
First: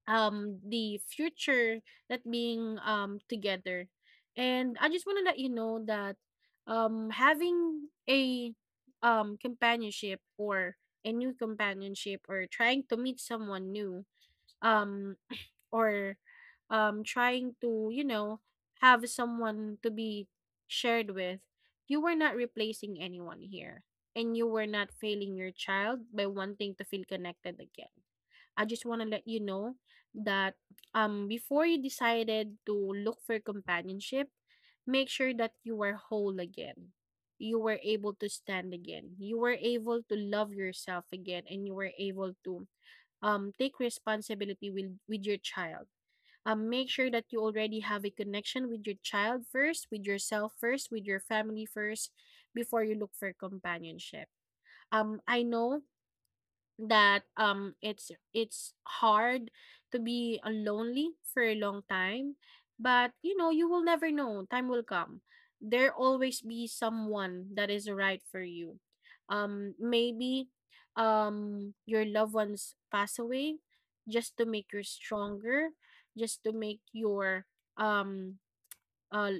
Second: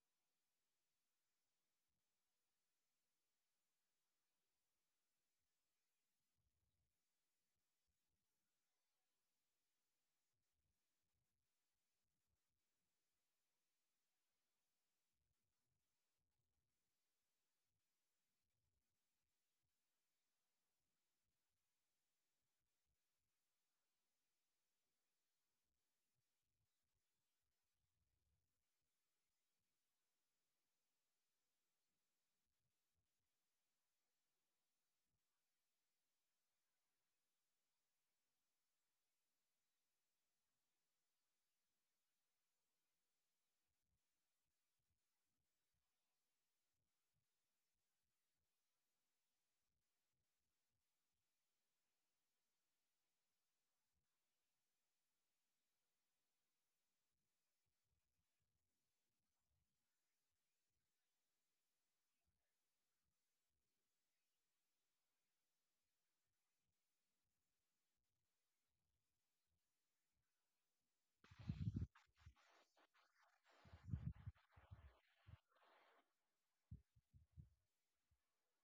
um the future, that being um together. And I just want to let you know that um having a um companionship or a new companionship, or trying to meet someone new um or um trying to, you know, have someone to be shared with, you were not replacing anyone here. And you were not failing your child by wanting to feel connected again. I just want to let you know that um before you decided to look for companionship, make sure that you were whole again. You were able to stand again. You were able to love yourself again, and you were able to um take responsibility with with your child. um, make sure that you already have a connection with your child first, with yourself first, with your family first, before you look for companionship. Um, I know that um it's it's hard to be uh, lonely for a long time, but you know you will never know, time will come, there always be someone that is right for you. um maybe um your loved ones pass away just to make you stronger, just to make your um uh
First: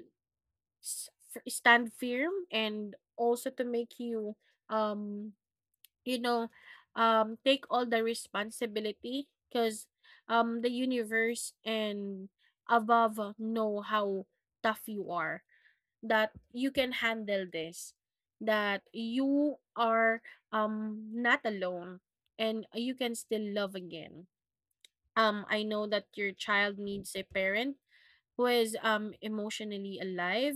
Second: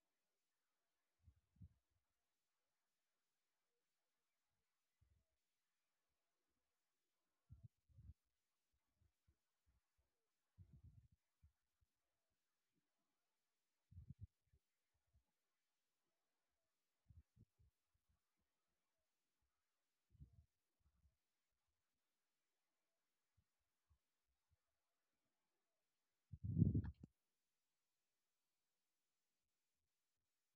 s- f- stand firm, and also to make you um you know, um, take all the responsibility, because um, the universe and above know how tough you are, that you can handle this, that you are um, not alone, and you can still love again. Um, I know that your child needs a parent who is um emotionally alive,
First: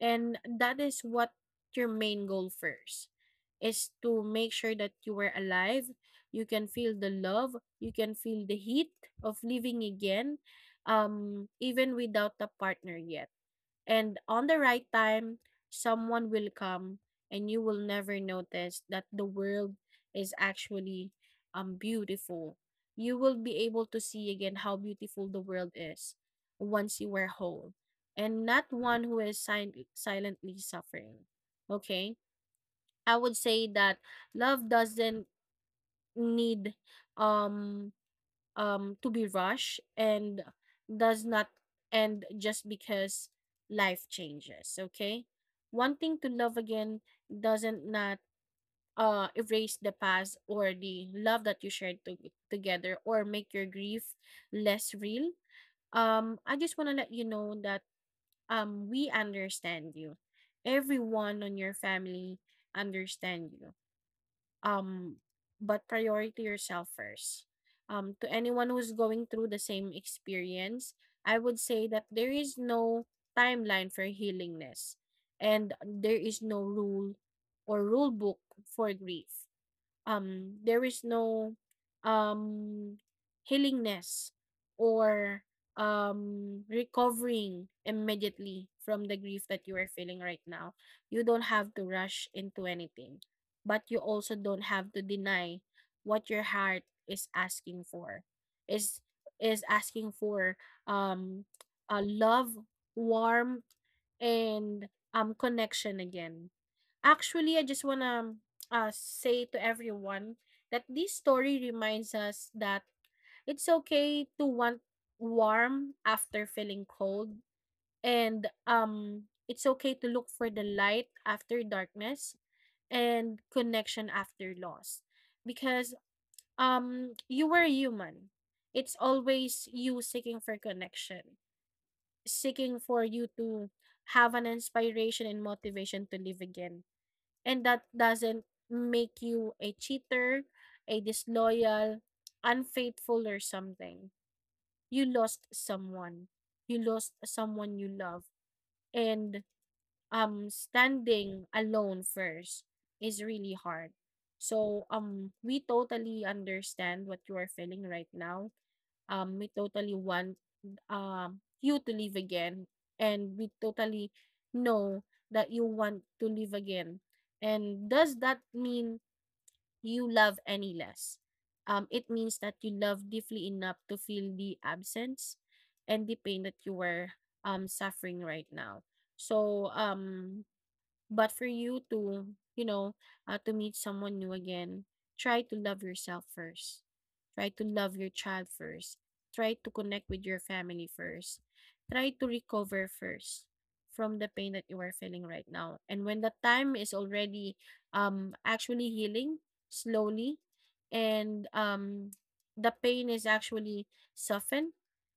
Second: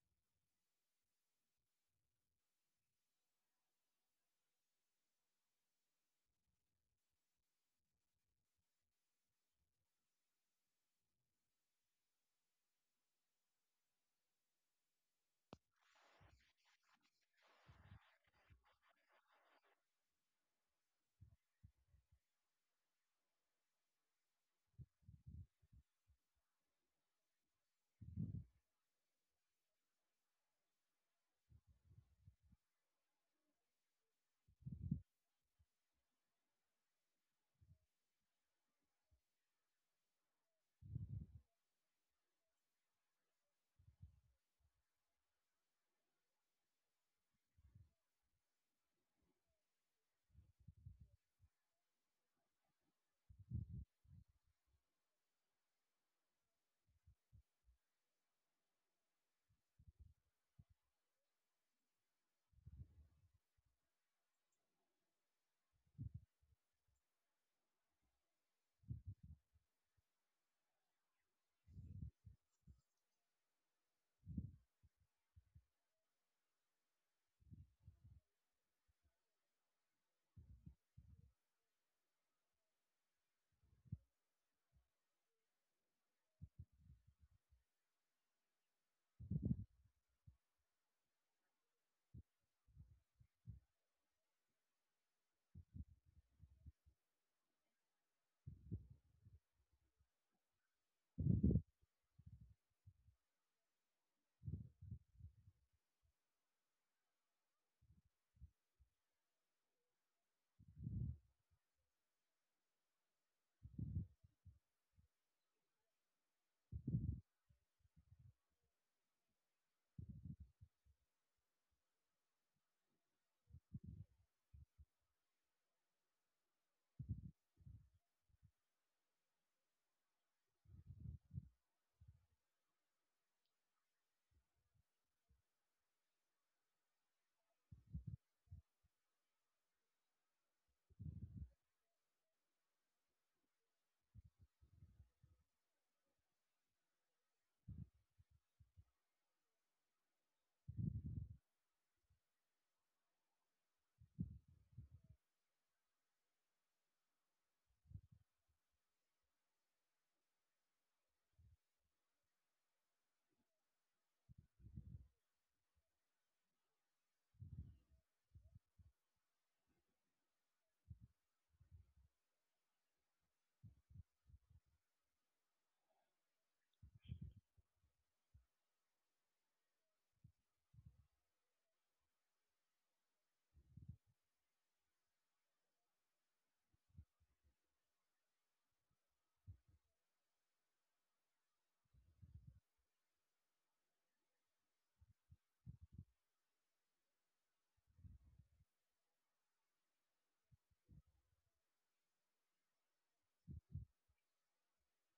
and that is what your main goal first is, to make sure that you were alive, you can feel the love, you can feel the heat of living again, um even without a partner yet. And on the right time, someone will come, and you will never notice that the world is actually um beautiful. You will be able to see again how beautiful the world is once you are whole and not one who is sil- silently suffering. Okay? I would say that love doesn't need um um, to be rushed and does not end just because life changes. Okay, wanting to love again doesn't not uh erase the past or the love that you shared to- together, or make your grief less real. Um, I just want to let you know that um we understand you. Everyone on your family understand you. Um, but priority yourself first. Um, to anyone who's going through the same experience, I would say that there is no timeline for healingness, and there is no rule or rule book for grief. um there is no um healingness or um recovering immediately from the grief that you are feeling right now. You don't have to rush into anything, but you also don't have to deny what your heart is asking for, is is asking for um a love, warmth, and um connection again. Actually, I just wanna uh, say to everyone that this story reminds us that it's okay to want warm after feeling cold, and um, it's okay to look for the light after darkness, and connection after loss, because um, you were human. It's always you seeking for connection, seeking for you to have an inspiration and motivation to live again, and that doesn't make you a cheater, a disloyal, unfaithful, or something. You lost someone. You lost someone you love, and um standing alone first is really hard. So um we totally understand what you are feeling right now. um, we totally want, um, you to live again, and we totally know that you want to live again. And does that mean you love any less? Um, it means that you love deeply enough to feel the absence and the pain that you were um, suffering right now. So, um, but for you to, you know, uh, to meet someone new again, try to love yourself first. Try to love your child first. Try to connect with your family first. Try to recover first from the pain that you are feeling right now. And when the time is already um actually healing slowly, and um the pain is actually softened,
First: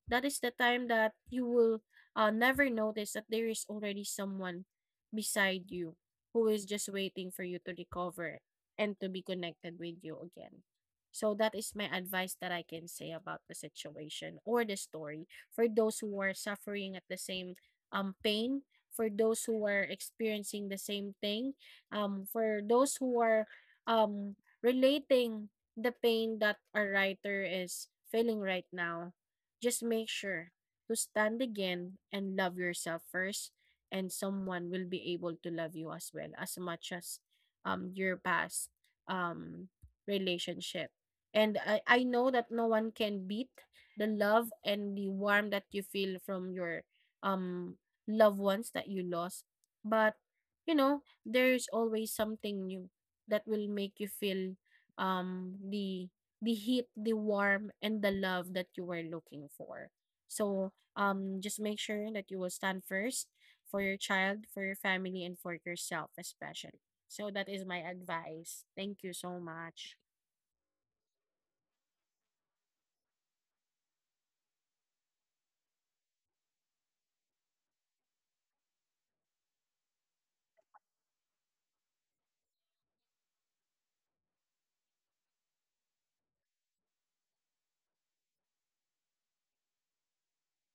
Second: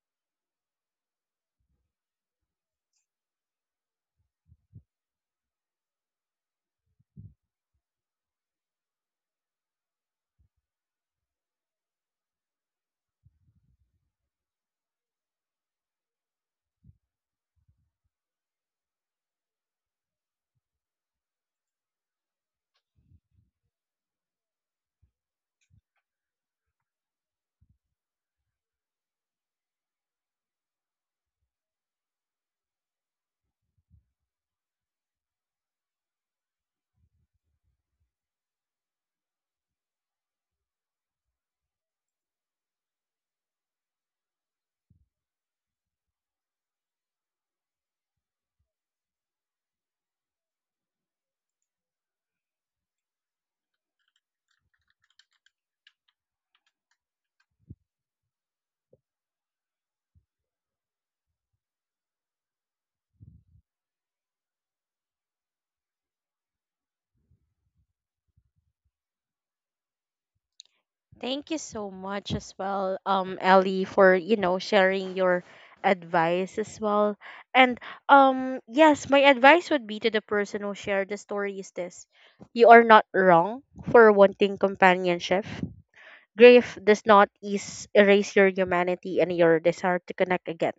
that is the time that you will uh, never notice that there is already someone beside you who is just waiting for you to recover and to be connected with you again. So that is my advice that I can say about the situation or the story, for those who are suffering at the same um pain, for those who are experiencing the same thing, um for those who are um relating the pain that a writer is feeling right now. Just make sure to stand again and love yourself first, and someone will be able to love you as well as much as um your past um relationship. And i i know that no one can beat the love and the warmth that you feel from your um loved ones that you lost. But you know there's always something new that will make you feel um the the heat, the warm, and the love that you were looking for. So um just make sure that you will stand first for your child, for your family, and for yourself, especially. So that is my advice. Thank you so much.
Thank you so much as well, um, Ellie, for, you know, sharing your advice as well. And um, yes, my advice would be to the person who shared the story is this. You are not wrong for wanting companionship. Grief does not ease, erase your humanity and your desire to connect again.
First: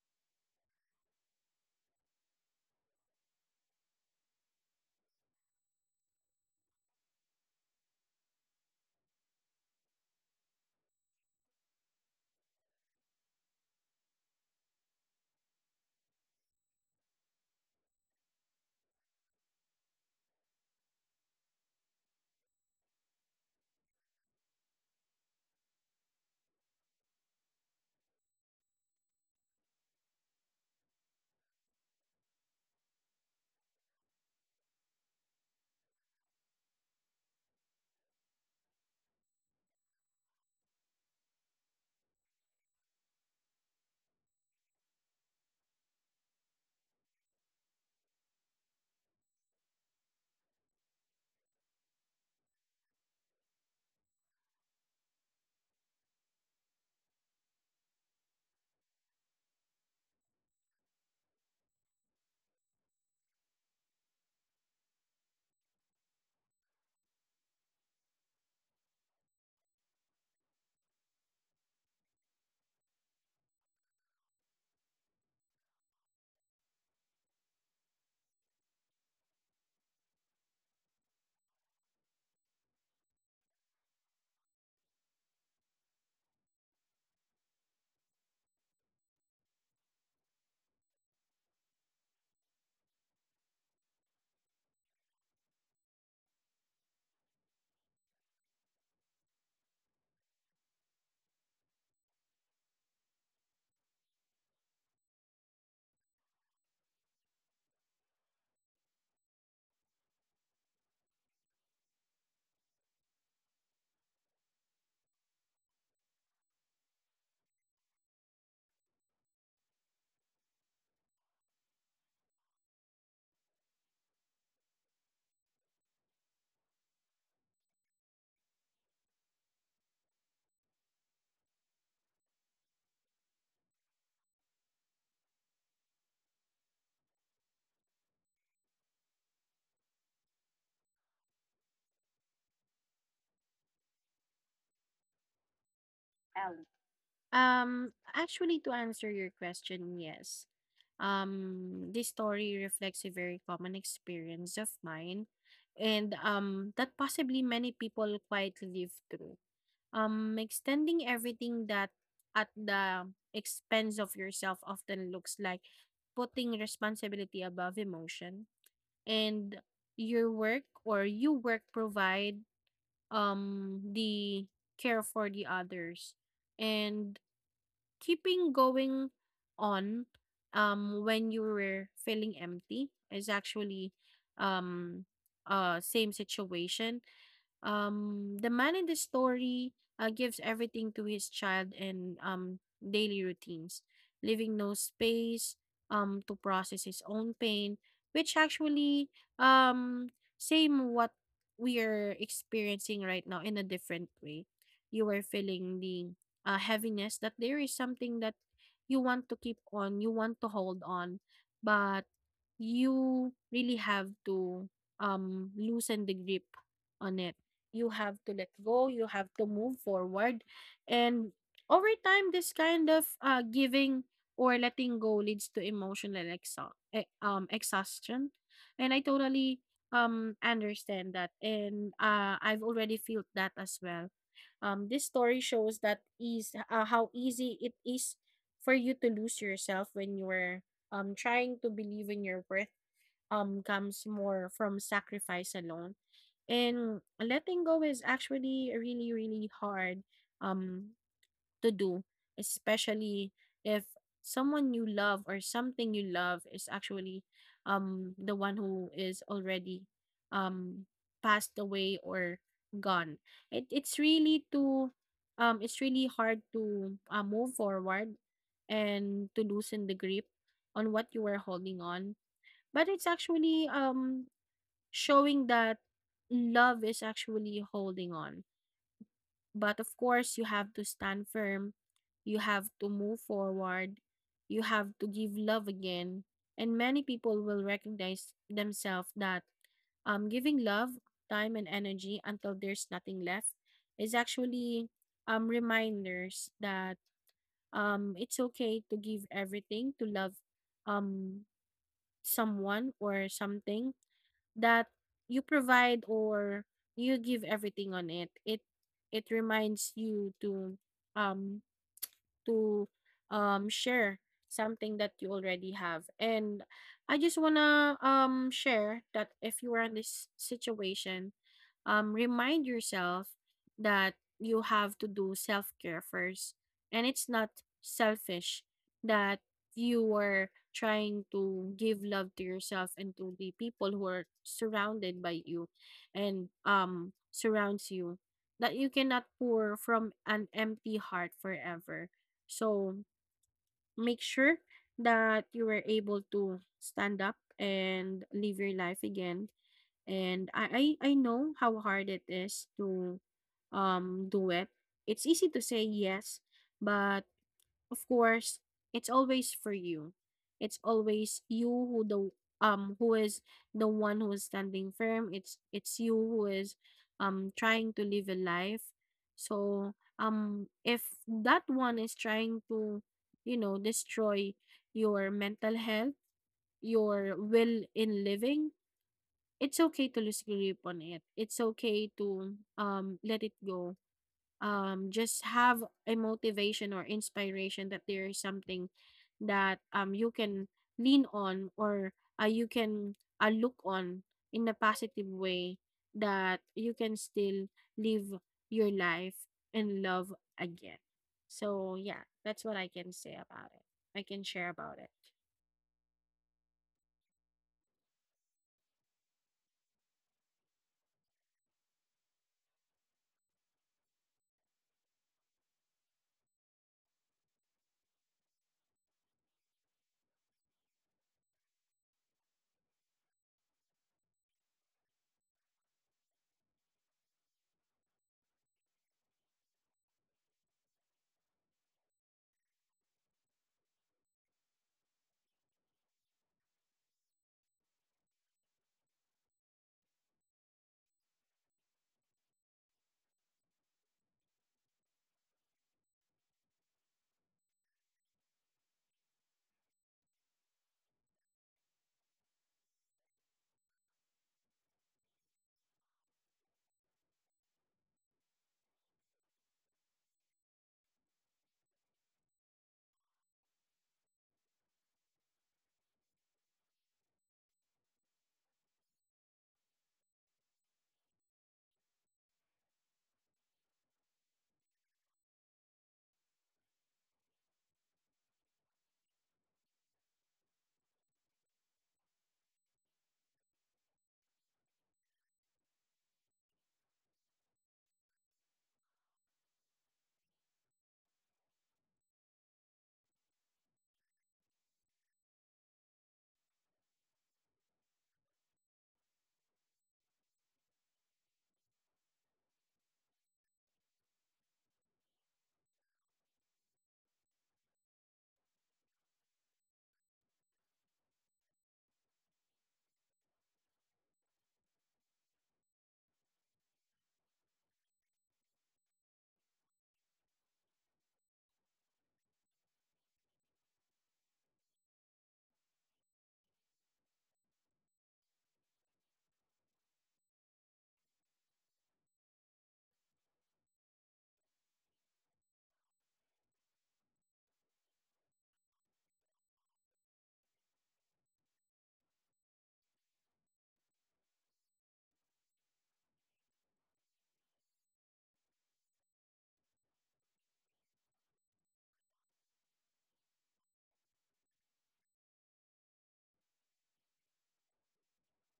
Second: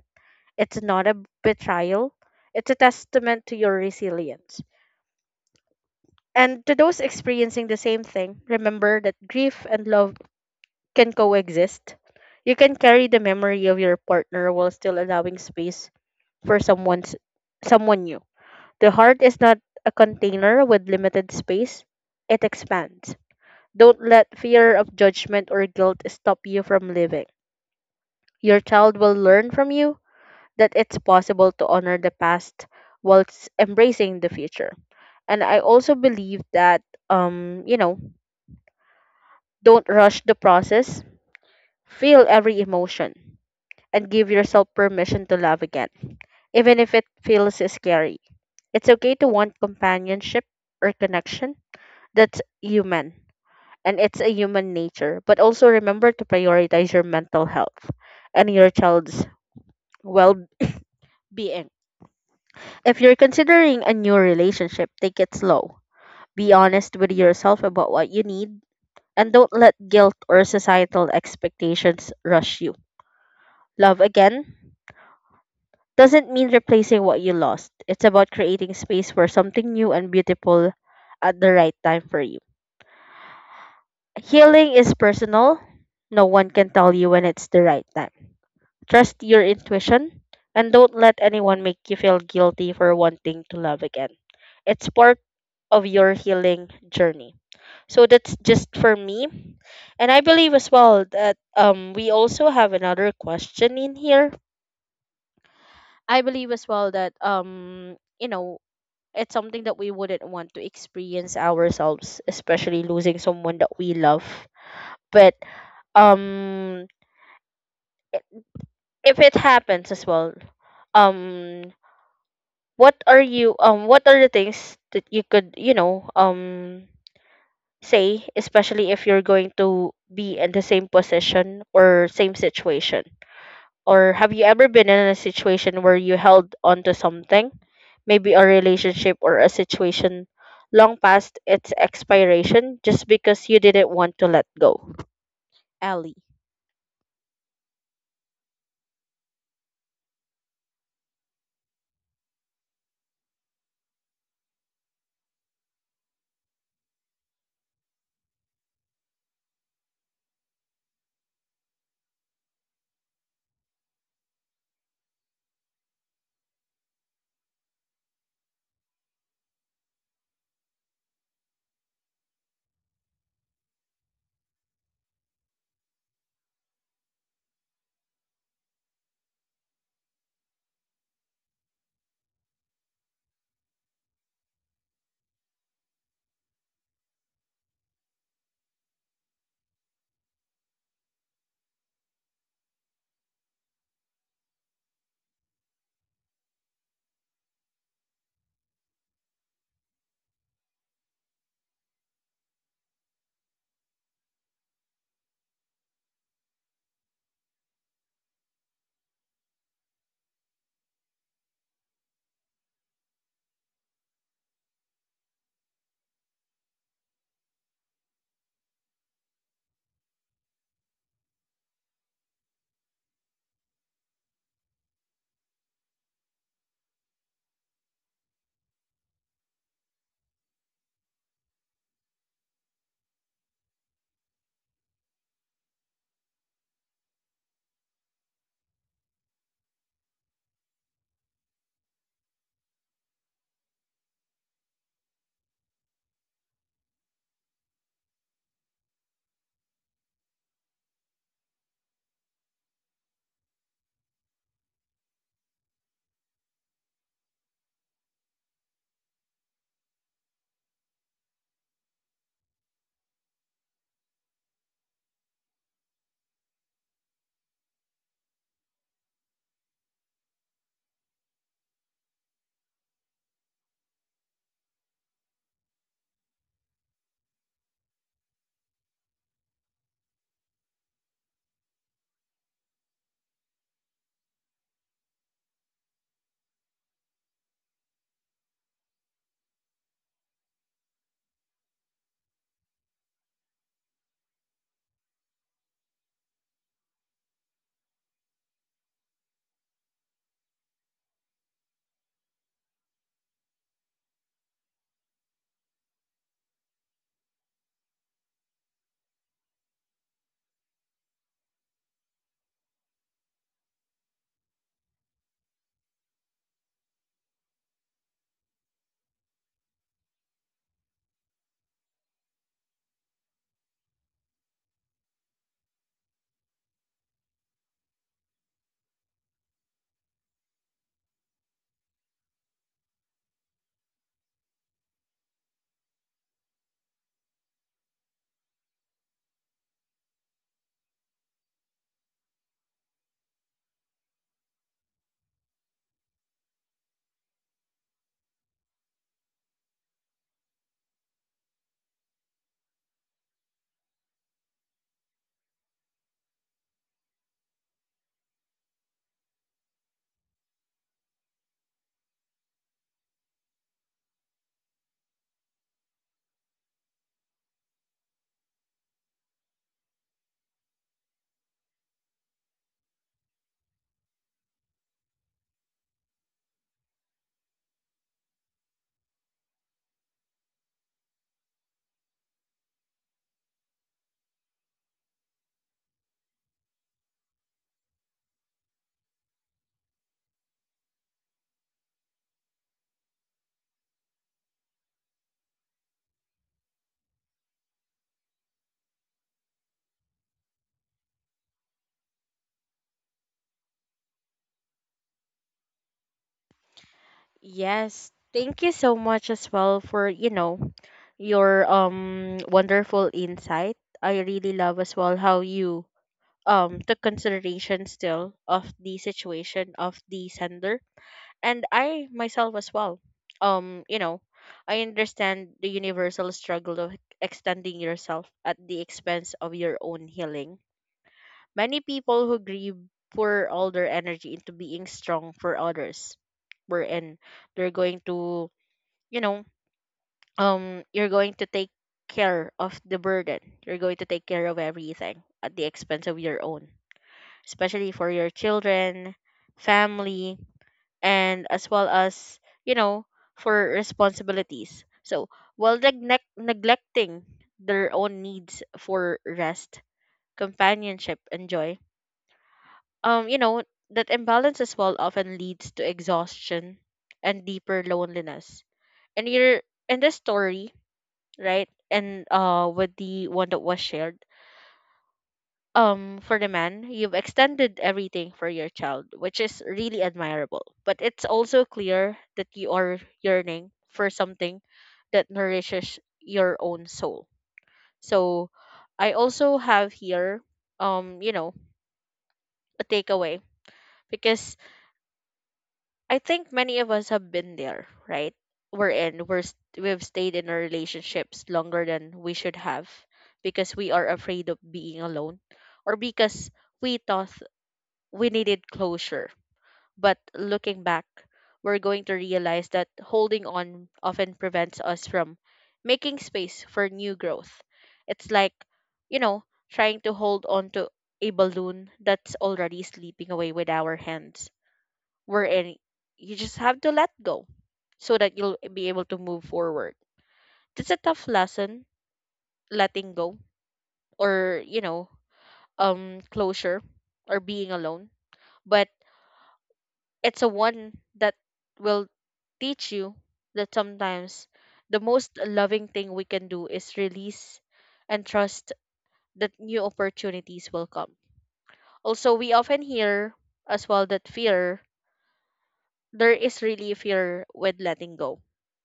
It's not a betrayal, it's a testament to your resilience. And to those experiencing the same thing, remember that grief and love can coexist. You can carry the memory of your partner while still allowing space for someone's, someone new. The heart is not a container with limited space, it expands. Don't let fear of judgment or guilt stop you from living. Your child will learn from you that it's possible to honor the past whilst embracing the future. And I also believe that, um, you know, don't rush the process, feel every emotion, and give yourself permission to love again, even if it feels scary. It's okay to want companionship or connection. That's human, and it's a human nature. But also remember to prioritize your mental health and your child's well being. If you're considering a new relationship, take it slow. Be honest with yourself about what you need, and don't let guilt or societal expectations rush you. Love again doesn't mean replacing what you lost. It's about creating space for something new and beautiful at the right time for you. Healing is personal. No one can tell you when it's the right time. Trust your intuition, and don't let anyone make you feel guilty for wanting to love again. It's part of your healing journey. So that's just for me. And I believe as well that um we also have another question in here. I believe as well that um you know it's something that we wouldn't want to experience ourselves, especially losing someone that we love. But um i- if it happens as well, um what are you, um what are the things that you could, you know, um say, especially if you're going to be in the same position or same situation? Or have you ever been in a situation where you held on to something, maybe a relationship or a situation long past its expiration just because you didn't want to let go? Ellie.
Ellie. Um, actually, to answer your question, yes. Um, this story reflects a very common experience of mine, and um, that possibly many people quite live through. Um, extending everything that at the expense of yourself often looks like putting responsibility above emotion, and your work or you work provide um the care for the others, and keeping going on um when you were feeling empty is actually um uh same situation. um, the man in the story uh, gives everything to his child and um, daily routines, leaving no space um, to process his own pain, which actually um, same what we are experiencing right now in a different way. You are feeling the uh, heaviness that there is something that you want to keep on, you want to hold on, but you really have to um, loosen the grip on it. You have to let go, you have to move forward, and over time this kind of uh, giving or letting go leads to emotional exa- e- um, exhaustion, and I totally um understand that, and uh, I've already felt that as well. um this story shows that is uh, how easy it is for you to lose yourself when you're um trying to believe in your worth um comes more from sacrifice alone. And letting go is actually really, really hard um to do, especially if someone you love or something you love is actually um the one who is already um passed away or gone. It it's really to um it's really hard to uh, move forward and to loosen the grip on what you were holding on. But it's actually um showing that love is actually holding on. But of course, you have to stand firm, you have to move forward, you have to give love again. And many people will recognize themselves that um, giving love, time, and energy until there's nothing left is actually um, reminders that um, it's okay to give everything to love um, someone or something that you provide or you give everything on it it it reminds you to um to um share something that you already have. And I just want to um share that if you are in this situation, um, remind yourself that you have to do self care first. And it's not selfish that you were trying to give love to yourself and to the people who are surrounded by you and um surrounds you, that you cannot pour from an empty heart forever. So make sure that you were able to stand up and live your life again. And I, I I know how hard it is to um do it. It's easy to say yes, but of course it's always for you. It's always you who the um who is the one who is standing firm. It's it's you who is um trying to live a life. So um if that one is trying to you know destroy your mental health, your will in living, it's okay to lose grip on it. It's okay to um let it go. Um just have a motivation or inspiration that there is something that um you can lean on, or uh, you can uh, look on in a positive way, that you can still live your life and love again. So yeah, that's what I can say about it. I can share about it.
Yes, thank you so much as well for, you know, your um wonderful insight. I really love as well how you um took consideration still of the situation of the sender and I myself as well. Um, you know, I understand the universal struggle of extending yourself at the expense of your own healing. Many people who grieve pour all their energy into being strong for others, wherein they're going to, you know, um, you're going to take care of the burden. You're going to take care of everything at the expense of your own, especially for your children, family, and as well as, you know, for responsibilities, so while neglect neglecting their own needs for rest, companionship, and joy, um you know that imbalance as well often leads to exhaustion and deeper loneliness. And you're in this story, right? And uh with the one that was shared, um for the man, you've extended everything for your child, which is really admirable, but it's also clear that you are yearning for something that nourishes your own soul. So I also have here, um you know a takeaway, because I think many of us have been there, right? We're in we're st- we've stayed in our relationships longer than we should have because we are afraid of being alone, or because we thought we needed closure. But looking back, we're going to realize that holding on often prevents us from making space for new growth. It's like, you know, trying to hold on to a balloon that's already slipping away with our hands. We're in, you just have to let go so that you'll be able to move forward. It's a tough lesson, letting go or, you know, um closure or being alone, but it's a one that will teach you that sometimes the most loving thing we can do is release and trust that new opportunities will come. Also, we often hear as well that fear, there is really fear with letting go.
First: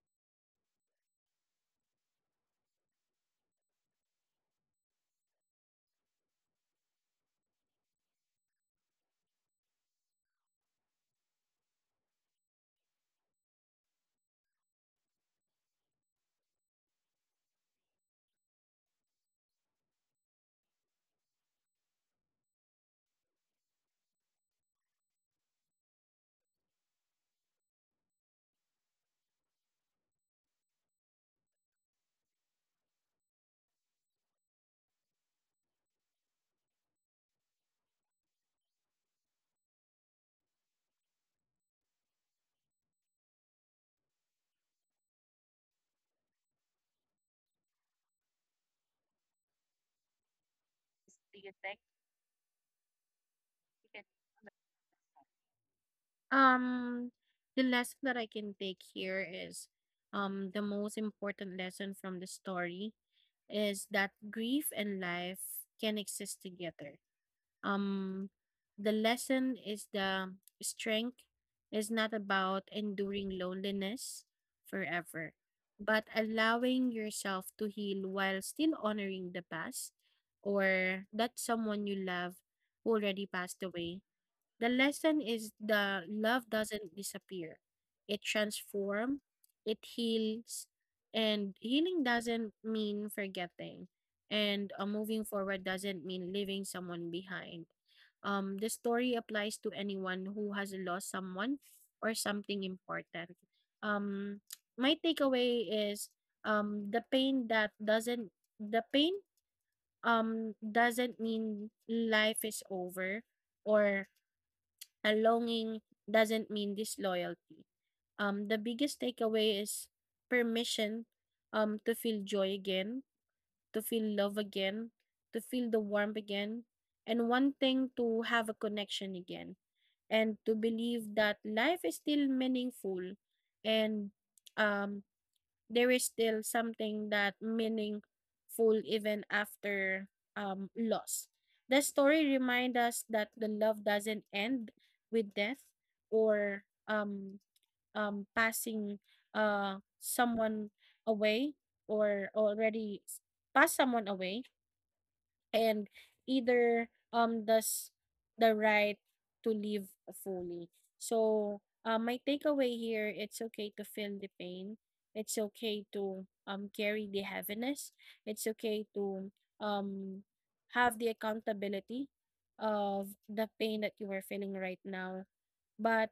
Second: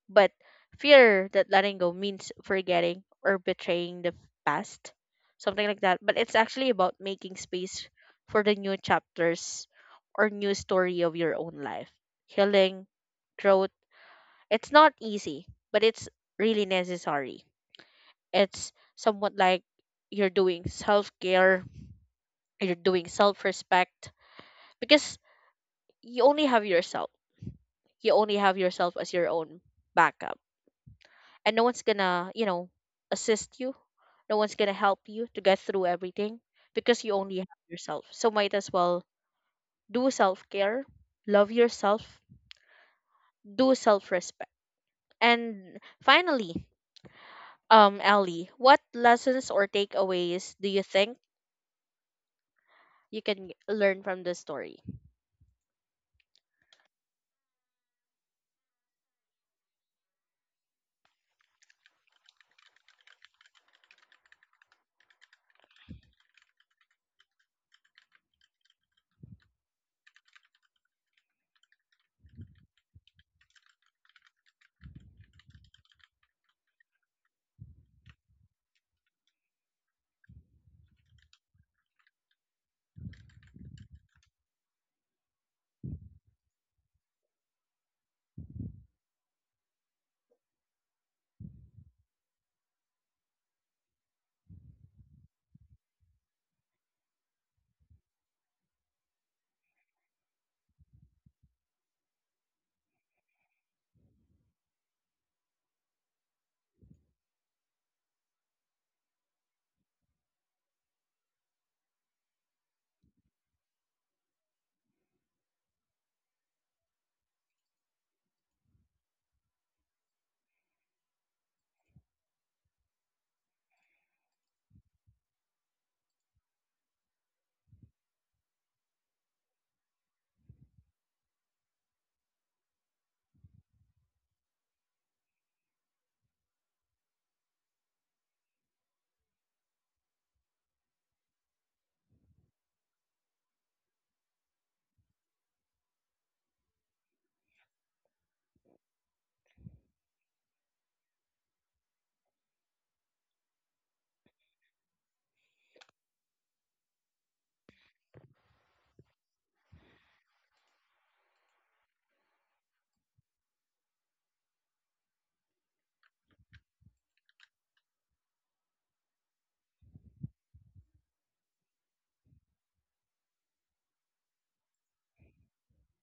But fear that letting go means forgetting or betraying the past, something like that. But it's actually about making space for the new chapters or new story of your own life. Healing, growth, it's not easy, but it's really necessary. It's somewhat like you're doing self care, you're doing self respect, because you only have yourself. You only have yourself as your own backup. And no one's gonna, you know, assist you. No one's gonna help you to get through everything because you only have yourself. So might as well do self care, love yourself, do self respect. And finally, Um, Ellie, what lessons or takeaways do you think you can learn from this story?
Um, the lesson that I can take here is um the most important lesson from the story is that grief and life can exist together. Um, the lesson is the strength is not about enduring loneliness forever, but allowing yourself to heal while still honoring the past or that someone you love who already passed away. The lesson is the love doesn't disappear. It transforms, it heals, and healing doesn't mean forgetting. And uh, moving forward doesn't mean leaving someone behind. Um, the story applies to anyone who has lost someone or something important. Um, my takeaway is um, the pain that doesn't the pain um doesn't mean life is over, or and longing doesn't mean disloyalty. Um, the biggest takeaway is permission um, to feel joy again, to feel love again, to feel the warmth again, and one thing to have a connection again, and to believe that life is still meaningful and um, there is still something that meaningful even after um loss. The story reminds us that the love doesn't end with death or um um passing uh someone away, or already s- pass someone away, and either um does the right to live fully. So uh, my takeaway here: it's okay to feel the pain. It's okay to um carry the heaviness. It's okay to um have the accountability of the pain that you are feeling right now. But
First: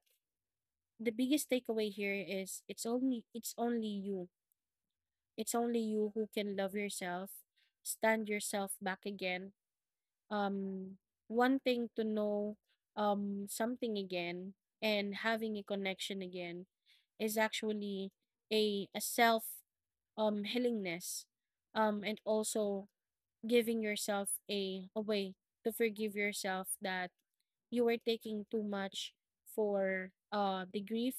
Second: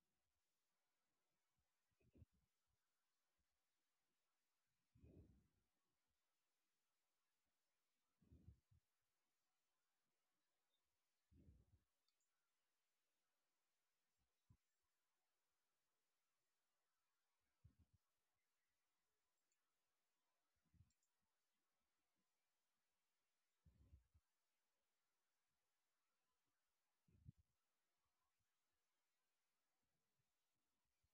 the biggest takeaway here is it's only it's only you. It's only you who can love yourself, stand yourself back again, um, wanting to know um, something again, and having a connection again is actually a, a self um, healingness, um, and also giving yourself a, a way to forgive yourself that you were taking too much for uh, the grief,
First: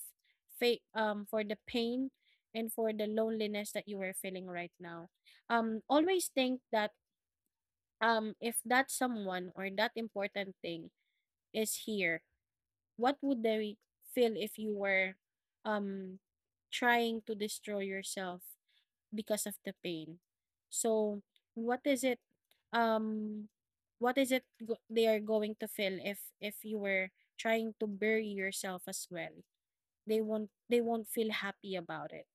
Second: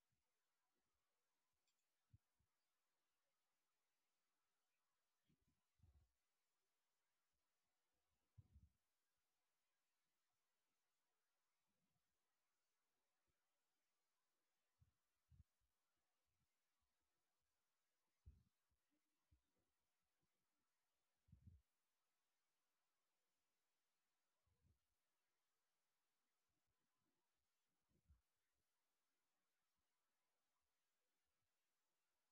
fa- um, for the pain, and for the loneliness that you were feeling right now. Um, always think that um, if that someone or that important thing is here, what would they feel if you were um, trying to destroy yourself because of the pain? So, what is it? Um, what is it go- they are going to feel if if you were trying to bury yourself as well? They won't they won't feel happy about it.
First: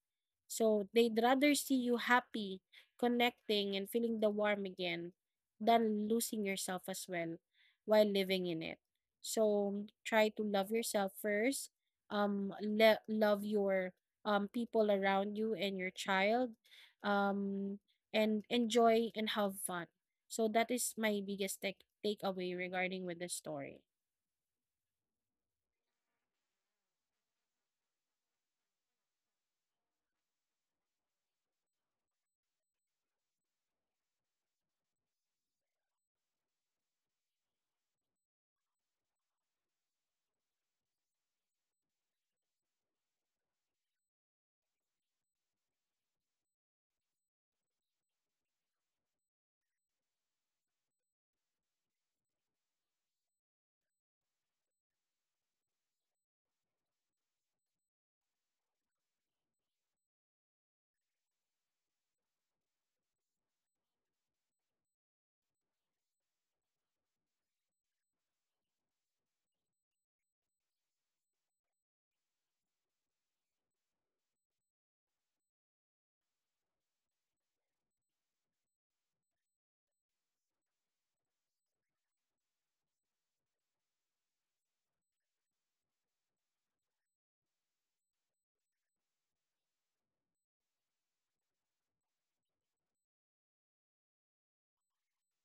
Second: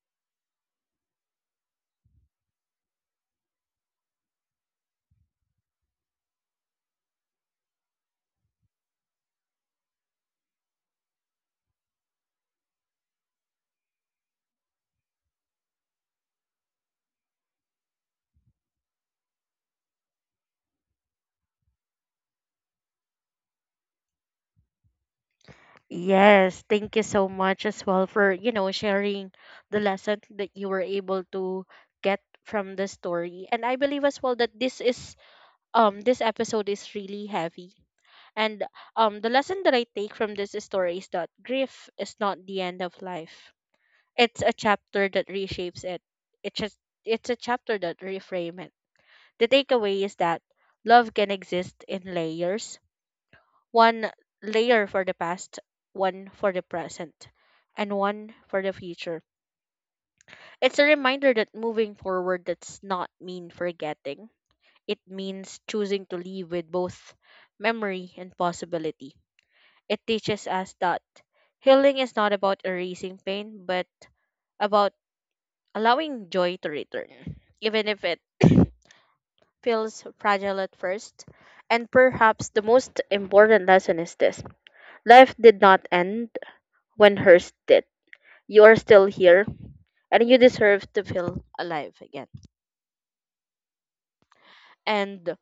So they'd rather see you happy, connecting, and feeling the warm again than losing yourself as well while living in it. So try to love yourself first. Um, le- love your um, people around you and your child. Um, and enjoy and have fun. So that is my biggest take takeaway regarding with the story.
Yes, thank you so much as well for, you know, sharing the lesson that you were able to get from the story. And I believe as well that this is um this episode is really heavy. And um the lesson that I take from this story is that grief is not the end of life. It's a chapter that reshapes it. It's just it's a chapter that reframes it. The takeaway is that love can exist in layers, one layer for the past, one for the present, and one for the future. It's a reminder that moving forward does not mean forgetting, it means choosing to live with both memory and possibility. It teaches us that healing is not about erasing pain, but about allowing joy to return, even if it *coughs* feels fragile at first. And perhaps the most important lesson is this: life did not end when hers did. You are still here and you deserve to feel alive again. And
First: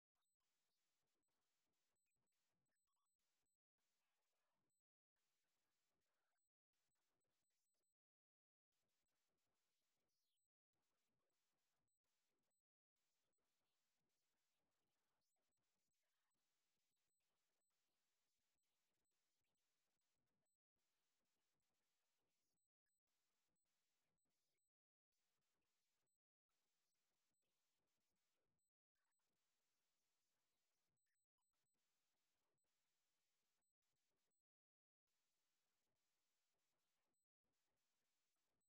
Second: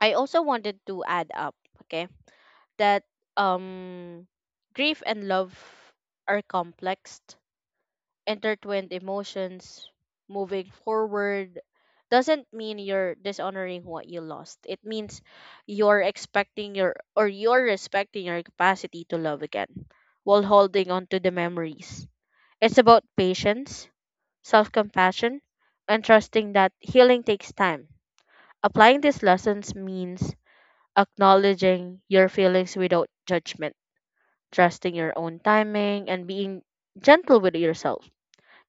I also wanted to add up, okay, that um grief and love are complex, intertwined emotions. Moving forward doesn't mean you're dishonoring what you lost, it means you're expecting your or you're respecting your capacity to love again while holding on to the memories. It's about patience, self-compassion, and trusting that healing takes time. Applying these lessons means acknowledging your feelings without judgment, trusting your own timing, and being gentle with yourself,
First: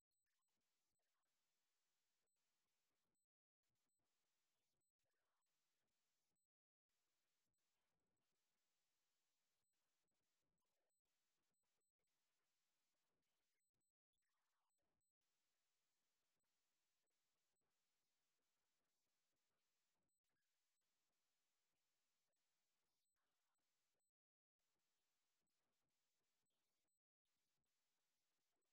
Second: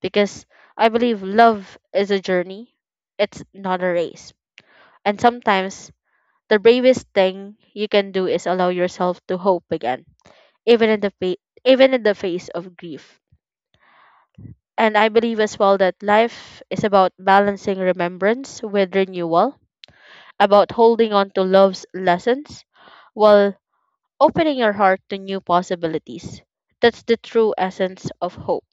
because I believe love is a journey, it's not a race. And sometimes the bravest thing you can do is allow yourself to hope again, even in the fa- even in the face of grief. And I believe as well that life is about balancing remembrance with renewal, about holding on to love's lessons while opening your heart to new possibilities. That's the true essence of hope.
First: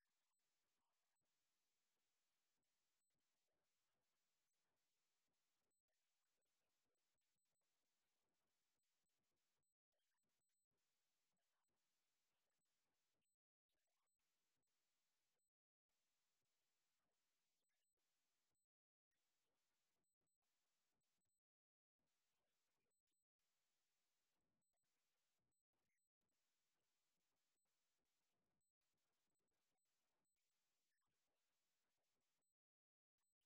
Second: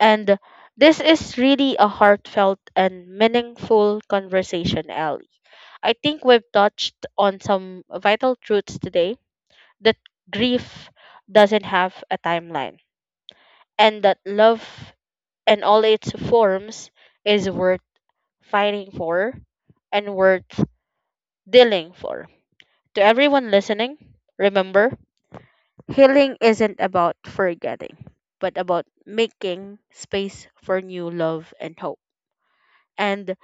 And this is really a heartfelt and meaningful conversation, Ellie. I think we've touched on some vital truths today, that grief doesn't have a timeline, and that love in all its forms is worth fighting for and worth dealing for. To everyone listening, remember, healing isn't about forgetting, but about making space for new love and hope. And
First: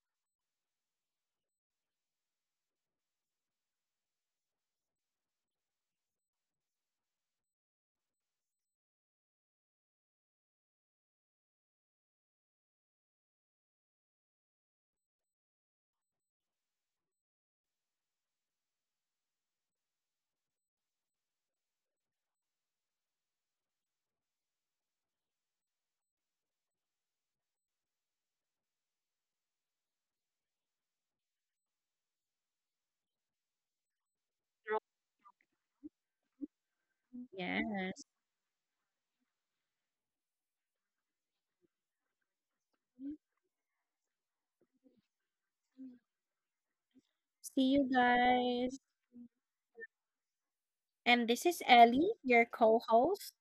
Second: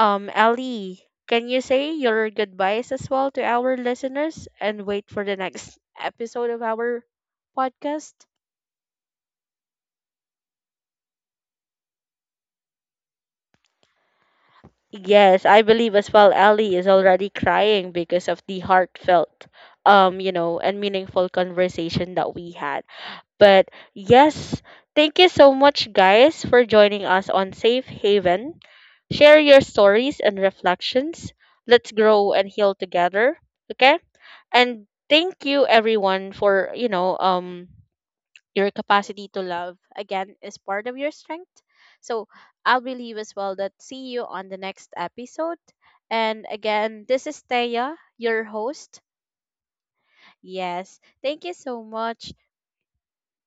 Um, Ellie, can you say your goodbyes as well to our listeners and wait for the next episode of our podcast? Yes, I believe as well Ellie is already crying because of the heartfelt, um, you know, and meaningful conversation that we had. But yes, thank you so much, guys, for joining us on Safe Haven. Share your stories and reflections. Let's grow and heal together. Okay? And thank you, everyone, for, you know, um,
Yes.
your capacity to love, again, is part of your strength. So I believe as well that see you on the next episode. And again, this is
See you
Thea, your
guys.
host. Yes,
And
thank
this
you
is
so
Ellie,
much.
your co host.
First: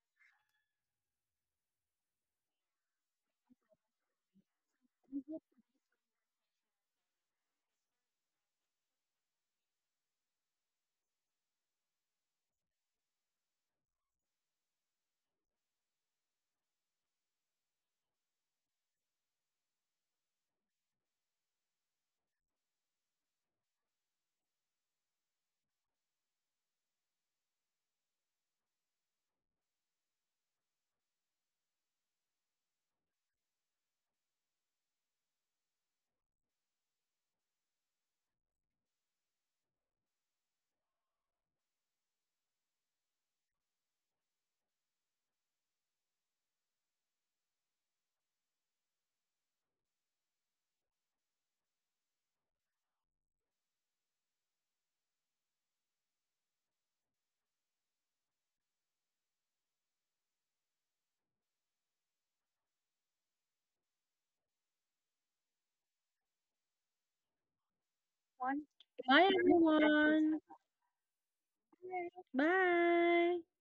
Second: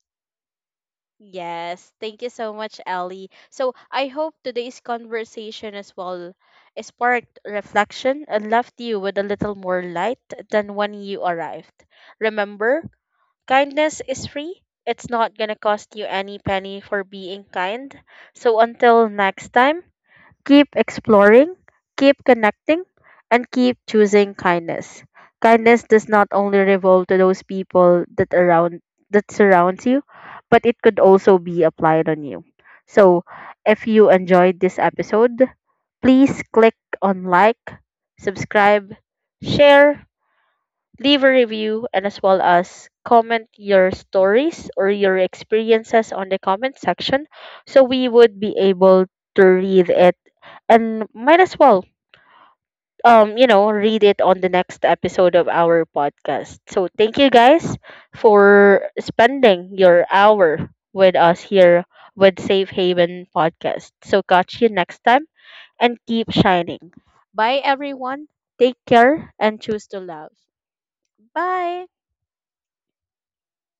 Yes, thank you so much, Ellie. So I hope today's conversation as well eh, sparked reflection and left you with a little more light than when you arrived. Remember, kindness is free. It's not gonna cost you any penny for being kind. So until next time, keep exploring, keep connecting, and keep choosing kindness. Kindness does not only revolve to those people that around that surrounds you, but it could also be applied on you. So, if you enjoyed this episode, please click on like, subscribe, share, leave a review, and as well as comment your stories or your experiences on the comment section so we would be able to read it, and might as well um you know read it on the next episode of our podcast. So thank you guys for spending your hour with us here with Safe Haven podcast. So catch you next time and keep shining. Bye everyone, take
Bye,
care and choose to love.
everyone.
Bye.
Bye.